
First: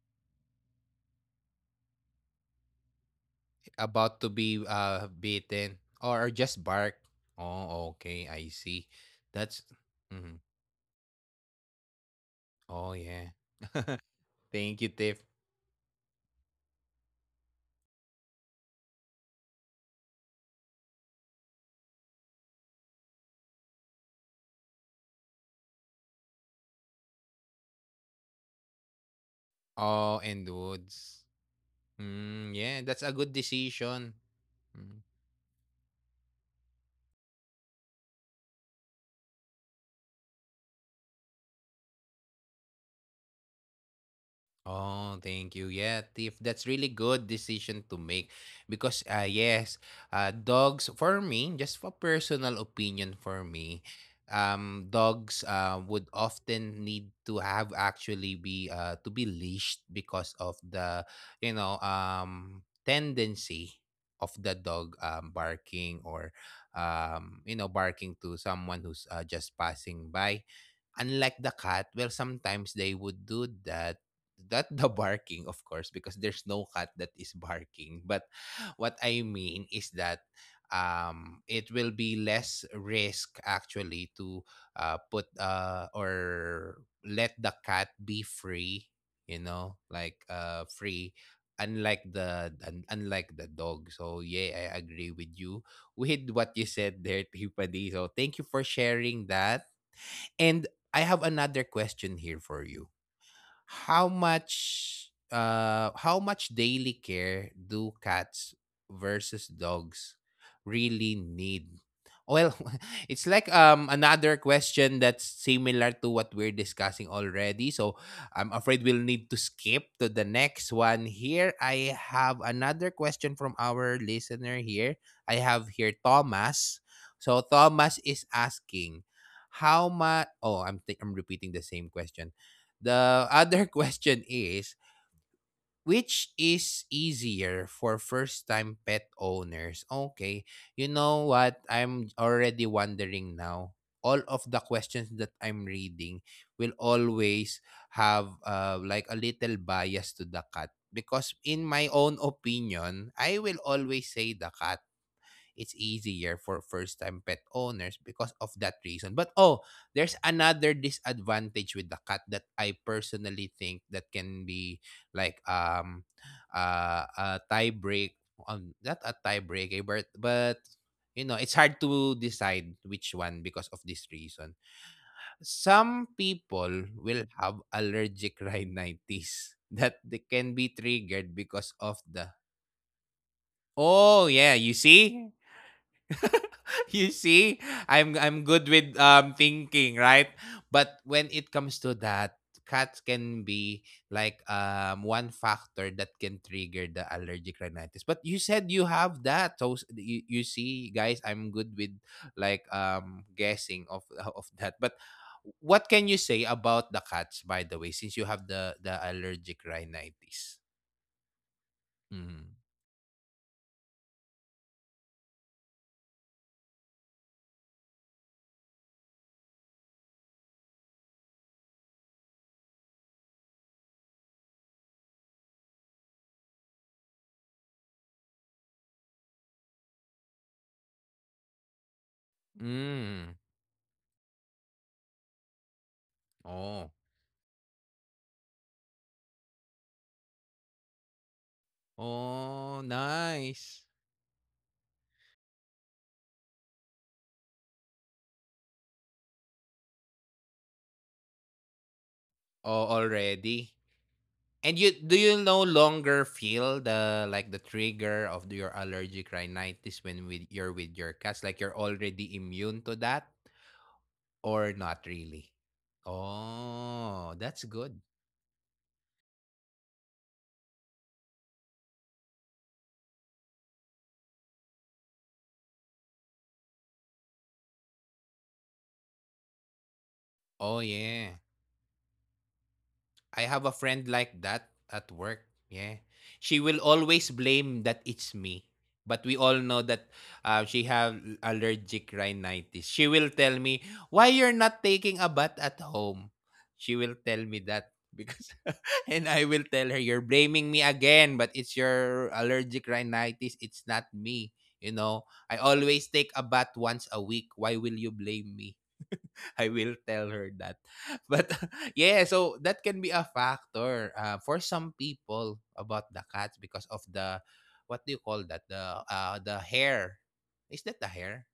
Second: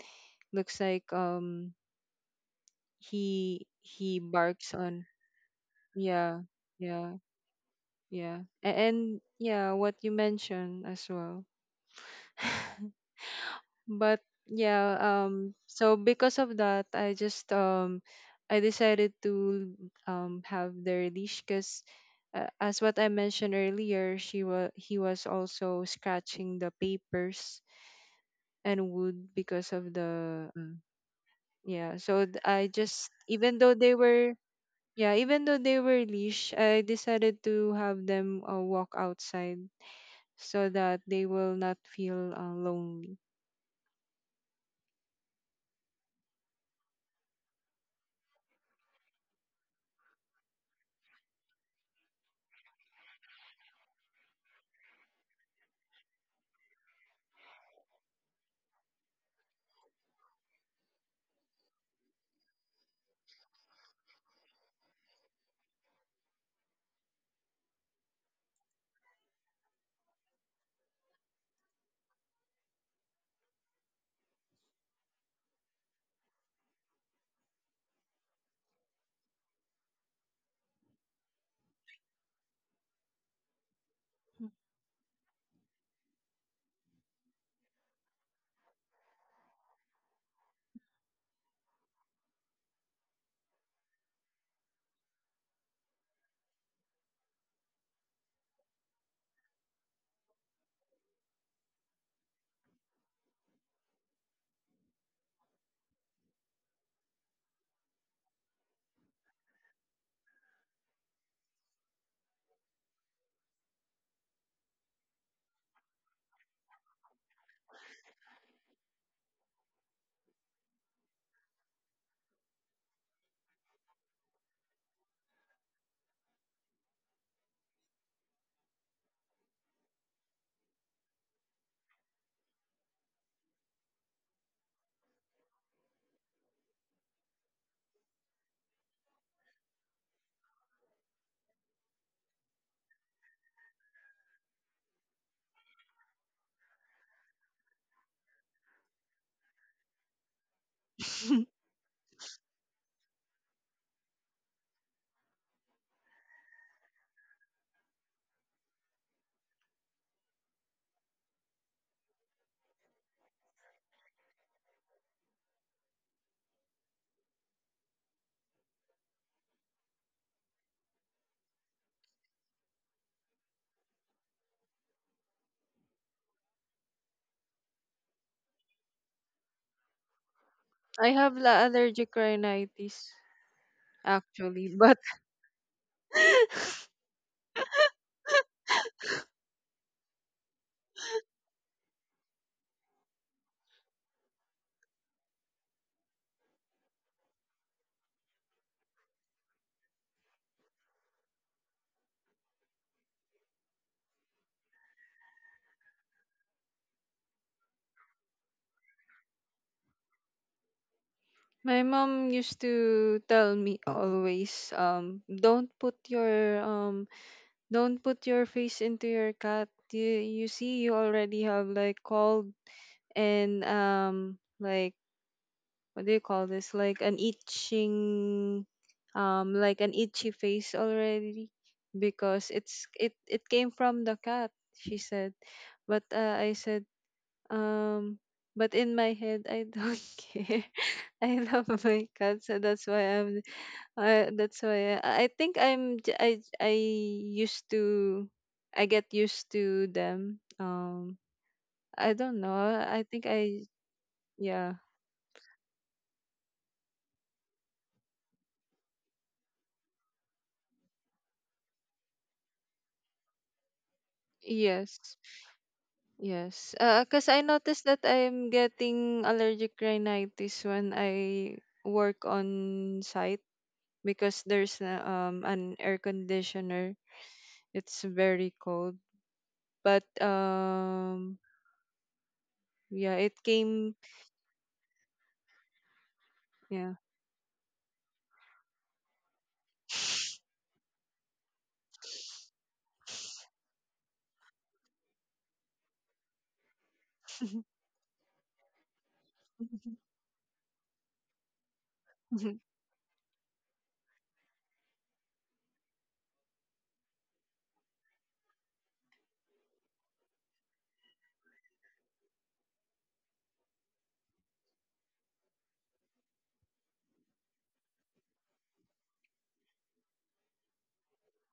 Speaker 2: looks like, he
Speaker 1: About to be
Speaker 2: barks on.
Speaker 1: beaten or
Speaker 2: Yeah,
Speaker 1: just bark.
Speaker 2: yeah,
Speaker 1: Oh, okay,
Speaker 2: yeah.
Speaker 1: I
Speaker 2: and,
Speaker 1: see.
Speaker 2: and
Speaker 1: That's
Speaker 2: yeah, what you
Speaker 1: mhm.
Speaker 2: mentioned as well.
Speaker 1: Oh yeah. (laughs)
Speaker 2: But
Speaker 1: Thank you,
Speaker 2: yeah,
Speaker 1: Tiff.
Speaker 2: so because of that I decided to have the leash because, as what I mentioned earlier, she was he was also scratching the papers and wood because of
Speaker 1: Oh,
Speaker 2: the
Speaker 1: and Woods.
Speaker 2: yeah so th-
Speaker 1: Mm,
Speaker 2: I
Speaker 1: yeah, that's
Speaker 2: just
Speaker 1: a good
Speaker 2: even though they
Speaker 1: decision.
Speaker 2: were,
Speaker 1: Mm.
Speaker 2: yeah, even though they were leash, I decided to have them walk outside so that they will not feel lonely.
Speaker 1: Oh, thank you. Yeah, Tiff, that's really good decision to make because yes, dogs for me, just for personal opinion for me, dogs would often need to have actually be to be leashed because of the tendency of the dog barking or barking to someone who's just passing by, unlike the cat. Well, sometimes they would do that, not the barking of course, because there's no cat that is barking, but what I mean is that it will be less risk actually to put or let the cat be free, you know, like free, unlike the unlike the dog. So yeah, I agree with you with what you said there, Tiffany, so thank you for sharing that. And I have another question here for you. How much how much daily care do cats versus dogs really need? Well, (laughs) it's like another question that's similar to what we're discussing already, so I'm afraid we'll need to skip to the next one. Here I have another question from our listener here. I have here Thomas, so Thomas is asking, how much, oh, I'm repeating the same question. The other (laughs) question is, which is easier for first-time pet owners? Okay, you know what? I'm already wondering now. All of the questions that I'm reading will always have like a little bias to the cat because
Speaker 2: (laughs)
Speaker 1: in my own opinion, I will always say the cat, it's easier for first time pet owners because of that reason. But oh, there's another disadvantage with the cat that I personally think that can be like a tie break, on not a tie break, but, you know, it's hard to decide which one because of this reason. Some people will have allergic (laughs) rhinitis that they can be
Speaker 2: I have
Speaker 1: triggered
Speaker 2: la
Speaker 1: because of
Speaker 2: allergic
Speaker 1: the.
Speaker 2: rhinitis
Speaker 1: Oh yeah,
Speaker 2: actually,
Speaker 1: you
Speaker 2: but
Speaker 1: see?
Speaker 2: (laughs)
Speaker 1: (laughs) You see, I'm good with thinking, right? But when it comes to that, cats can be like one factor that can trigger the allergic rhinitis. But you said you have that, so you, you see, guys, I'm good with like guessing of (laughs) of that. But what can you say about the cats, by the way, since you have the allergic rhinitis?
Speaker 2: my mom
Speaker 1: Mm.
Speaker 2: used to tell me always, don't put your face into your cat. You see, you already have like cold and, like, what do you call this? Like an itching, like an itchy face already, because
Speaker 1: Mm.
Speaker 2: it came from the cat. She said, but I said,
Speaker 1: Oh.
Speaker 2: Um, but in my head, I don't (laughs) care. I love my cat, so
Speaker 1: Oh,
Speaker 2: that's why I'm.
Speaker 1: nice.
Speaker 2: That's why I think I'm. I used to. I get used to them. I don't know.
Speaker 1: Oh,
Speaker 2: I think I.
Speaker 1: already. And
Speaker 2: Yeah.
Speaker 1: you, do you no longer feel the like the trigger of your allergic rhinitis when with you're with your cats? Like you're already immune to that or not
Speaker 2: Yes.
Speaker 1: really?
Speaker 2: Yes. Cause
Speaker 1: Oh,
Speaker 2: I
Speaker 1: that's
Speaker 2: noticed
Speaker 1: good.
Speaker 2: that I'm getting allergic rhinitis when I work on site because there's a, an air conditioner. It's very cold. But
Speaker 1: Oh yeah.
Speaker 2: yeah,
Speaker 1: I
Speaker 2: it
Speaker 1: have a
Speaker 2: came.
Speaker 1: friend like that at work. Yeah. She will
Speaker 2: Yeah.
Speaker 1: always blame that it's me. But we all know that she have allergic rhinitis. She will tell me, why you're not taking a bath at home? She will tell me
Speaker 2: (laughs)
Speaker 1: that. Because (laughs) and I will tell her, you're blaming me again, but it's your allergic rhinitis. It's not me. You know, I always take a bath once a week. Why will you blame me? I will tell her that. (laughs) But (laughs) yeah, so that can be a factor for some people about the cats because of the, what do you call that? The hair. Is that the hair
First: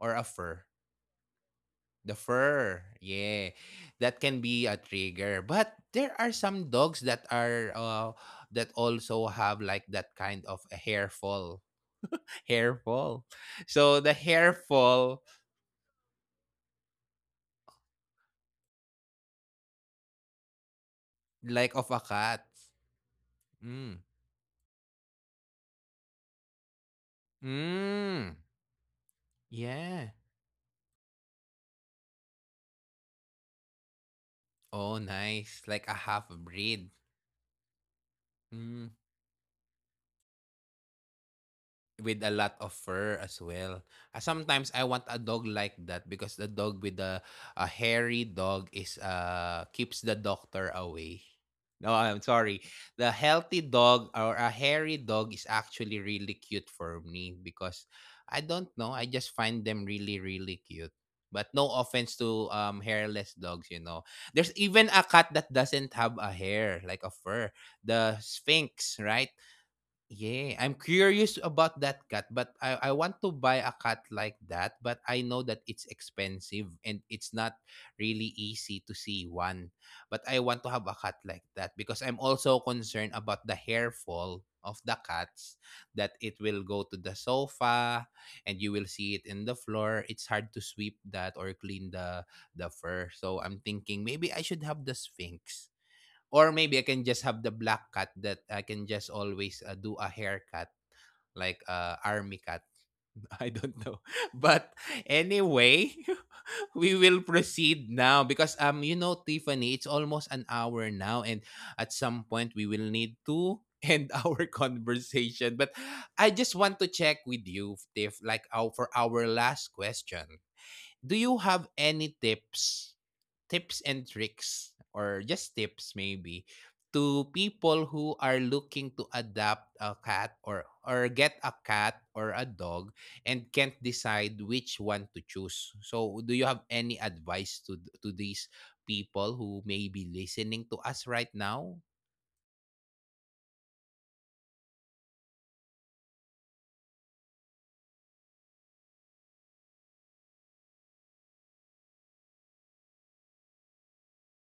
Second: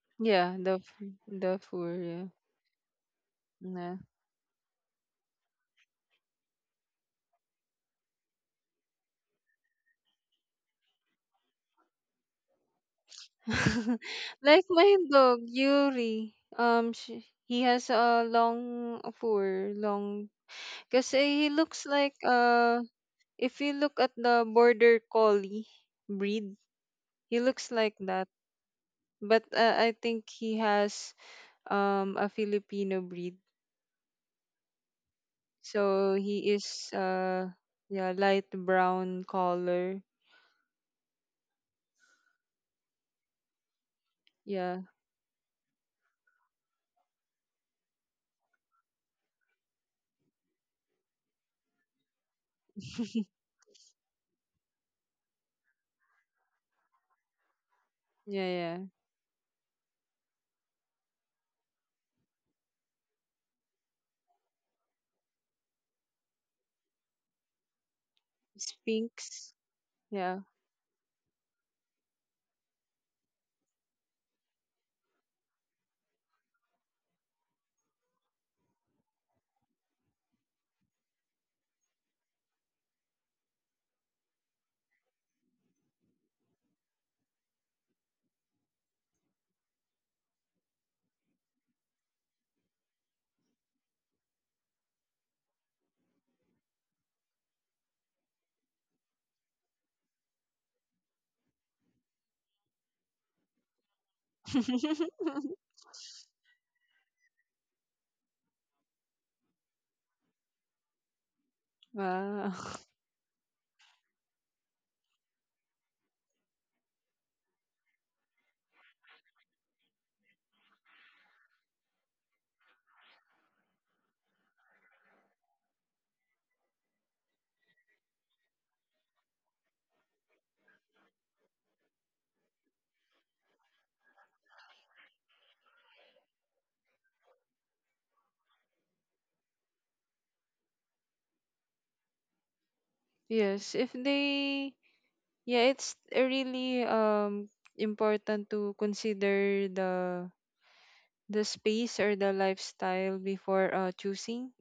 Speaker 1: or a
Speaker 2: Yeah,
Speaker 1: fur?
Speaker 2: the the four,
Speaker 1: The
Speaker 2: yeah.
Speaker 1: fur. Yeah.
Speaker 2: Nah.
Speaker 1: That can be a trigger. But there are some dogs that are that also have like that kind of a hair fall. (laughs) Hair fall. So
Speaker 2: (laughs)
Speaker 1: the hair
Speaker 2: Like my
Speaker 1: fall
Speaker 2: dog, Yuri. He has a long fur, long, because he
Speaker 1: like
Speaker 2: looks
Speaker 1: of a
Speaker 2: like,
Speaker 1: cat.
Speaker 2: if you look
Speaker 1: Mm.
Speaker 2: at the border collie breed, he looks like that.
Speaker 1: Mm.
Speaker 2: But I
Speaker 1: Yeah.
Speaker 2: think he has a Filipino breed.
Speaker 1: Oh, nice. Like a
Speaker 2: So
Speaker 1: half
Speaker 2: he is
Speaker 1: breed.
Speaker 2: yeah, light
Speaker 1: Mm,
Speaker 2: brown color.
Speaker 1: with a lot of fur as well. Sometimes
Speaker 2: Yeah.
Speaker 1: I want a dog like that because the dog with the a hairy dog is keeps the doctor away. No, I'm sorry. The
Speaker 2: (laughs)
Speaker 1: healthy dog or a hairy dog is actually really cute for me because
Speaker 2: Yeah,
Speaker 1: I
Speaker 2: yeah.
Speaker 1: don't know, I just find them really really cute. But no offense to hairless dogs, you know. There's even a cat that doesn't have a hair, like a fur. The Sphinx, right?
Speaker 2: Sphinx. Yeah.
Speaker 1: Yeah, I'm curious about that cat, but I want to buy a cat like that, but I know that it's expensive and it's not really easy to see one. But I want to have a cat like that because I'm also concerned about the hair fall of the cats, that it will go to the sofa and you will see it in the floor. It's hard to sweep that or clean the fur. So I'm thinking maybe I should have the Sphinx or maybe I can just have the black cat that I can just always do a haircut like army cat. (laughs) I don't know. (laughs) But
Speaker 2: (laughs)
Speaker 1: anyway, (laughs) we will proceed now because you know Tiffany, it's almost an hour now and at some
Speaker 2: Wow.
Speaker 1: point we will
Speaker 2: (laughs)
Speaker 1: need to end (laughs) our conversation. But I just want to check with you, Tiff, like our, for our last question. Do you have any tips, tips and tricks or just tips maybe, to people who are looking to adopt a cat or get a cat or a dog and can't decide which one to choose. So do you have any advice to to these people who may be listening to us right now?
Speaker 2: Yes, if they, yeah, it's really important to consider the space or the lifestyle before choosing.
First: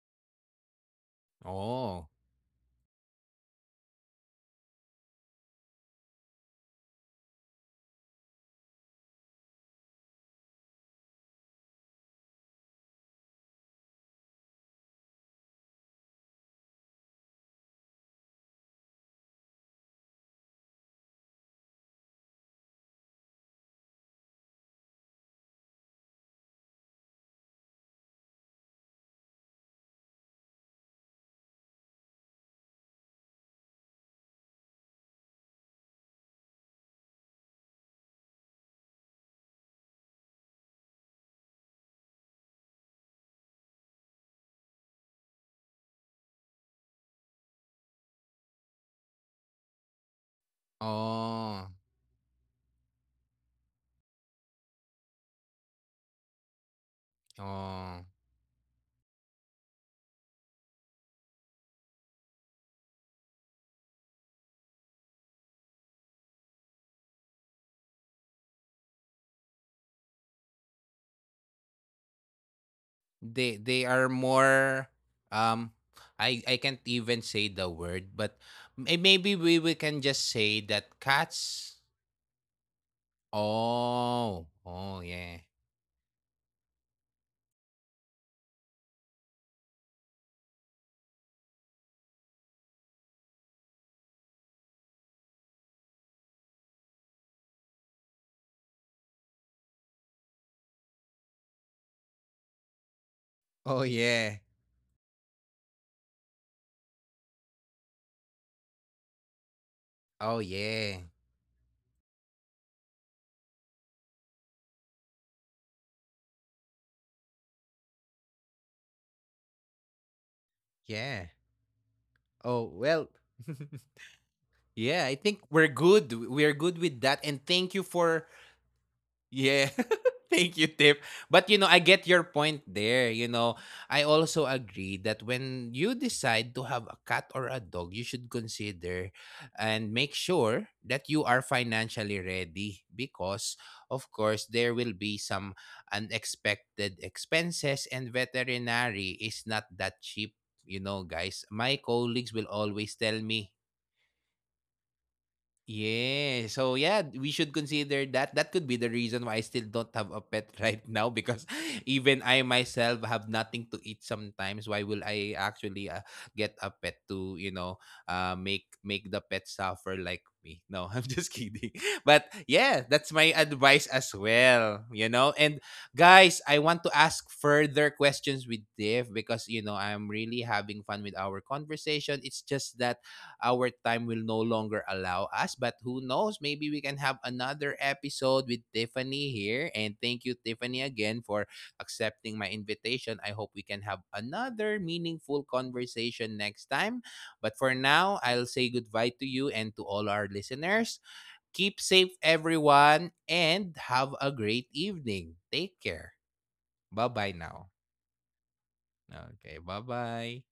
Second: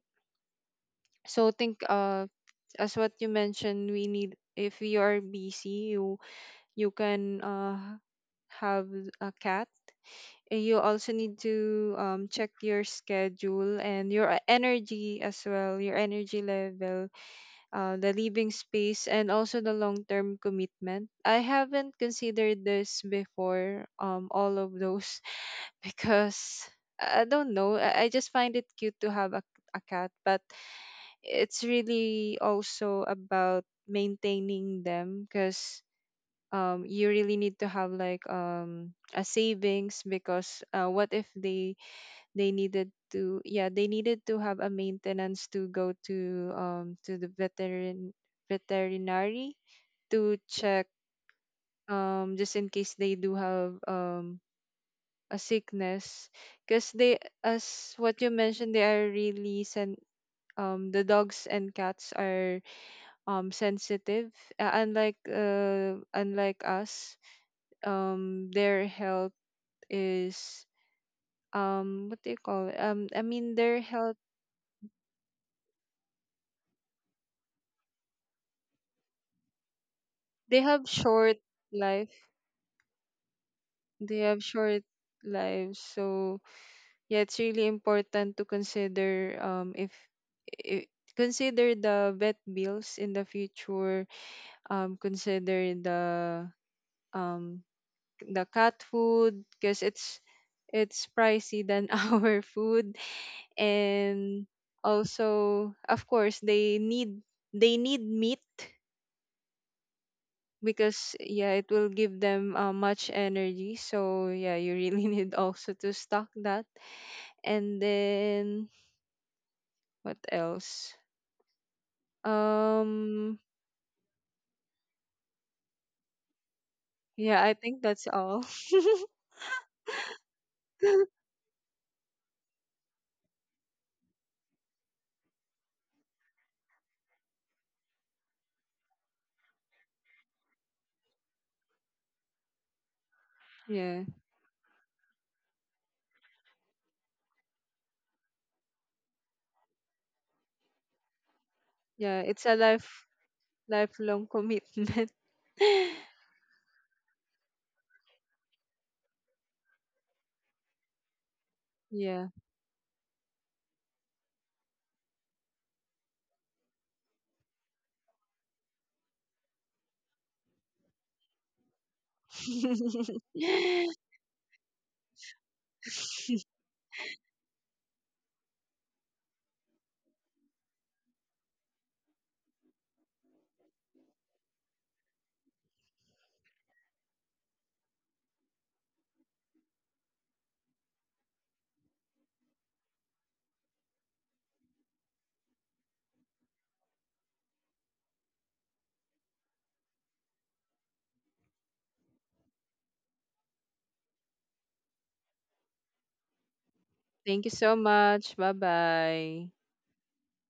Speaker 2: So think,
Speaker 1: Oh.
Speaker 2: as what you mentioned, we need, if you are busy, you can have a cat. You also need to check your schedule and your energy as well, your energy level, the living space, and also the long term commitment. I haven't considered this before, all of those, (laughs) because I don't know. I just find it cute to have a cat, but it's really also about maintaining them, because you really need to have like a savings, because what if they, they needed to yeah, they needed to have a maintenance to go to, to the veterinary to check,
Speaker 1: Oh.
Speaker 2: just in case they do have, a sickness, because they, as
Speaker 1: Oh.
Speaker 2: what you mentioned, they are really the dogs and cats are, sensitive, unlike unlike us. Their health is, what do you call it? I mean,
Speaker 1: they
Speaker 2: their
Speaker 1: they are
Speaker 2: health,
Speaker 1: more um I can't even say the word but maybe we can just
Speaker 2: they
Speaker 1: say
Speaker 2: have
Speaker 1: that
Speaker 2: short
Speaker 1: cats.
Speaker 2: life. They have
Speaker 1: Oh,
Speaker 2: short
Speaker 1: oh yeah.
Speaker 2: lives. So yeah, it's really important to consider, if, I consider the vet bills in the future, consider the, um the cat food, because it's pricey than (laughs) our food,
Speaker 1: Oh yeah.
Speaker 2: and also of course they need, they need meat,
Speaker 1: Oh yeah.
Speaker 2: because yeah, it will give them much energy. So yeah, you really (laughs) need also to stock that. And then what else,
Speaker 1: Yeah. Oh well.
Speaker 2: um
Speaker 1: (laughs) Yeah, I think we're good, we're good with that, and
Speaker 2: yeah, I
Speaker 1: thank you
Speaker 2: think that's
Speaker 1: for.
Speaker 2: all.
Speaker 1: Yeah. (laughs) Thank you, Tip.
Speaker 2: (laughs)
Speaker 1: But you know, I get your point there. You know, I also agree that when you decide to have a cat or a dog, you should consider and make sure that you are financially ready because,
Speaker 2: Yeah,
Speaker 1: of course, there will be some unexpected expenses, and veterinary is not that cheap. You know, guys, my
Speaker 2: yeah,
Speaker 1: colleagues
Speaker 2: it's
Speaker 1: will
Speaker 2: a
Speaker 1: always tell me.
Speaker 2: lifelong commitment. (laughs)
Speaker 1: Yeah. So yeah, we should consider that. That could be the reason why I still don't have a pet (laughs) right now because even
Speaker 2: Yeah.
Speaker 1: I myself have nothing to eat sometimes. Why will I actually get a pet to, you know, make the pet suffer like me? No, (laughs) I'm just kidding. But yeah, that's my advice as well, you know. And guys, I
Speaker 2: (laughs)
Speaker 1: want to ask further questions with Dave because, you know, I'm really having fun with our conversation. It's just that our time will no longer allow us. But who knows? Maybe we can have another episode with Tiffany here. And thank you, Tiffany, again for accepting my invitation. I hope we can have another meaningful conversation next time. But for now, I'll say goodbye to you and to all our listeners. Keep safe, everyone, and have a great evening. Take care. Bye bye
Speaker 2: Thank you
Speaker 1: now.
Speaker 2: so much. Bye bye.
Speaker 1: Okay, bye bye.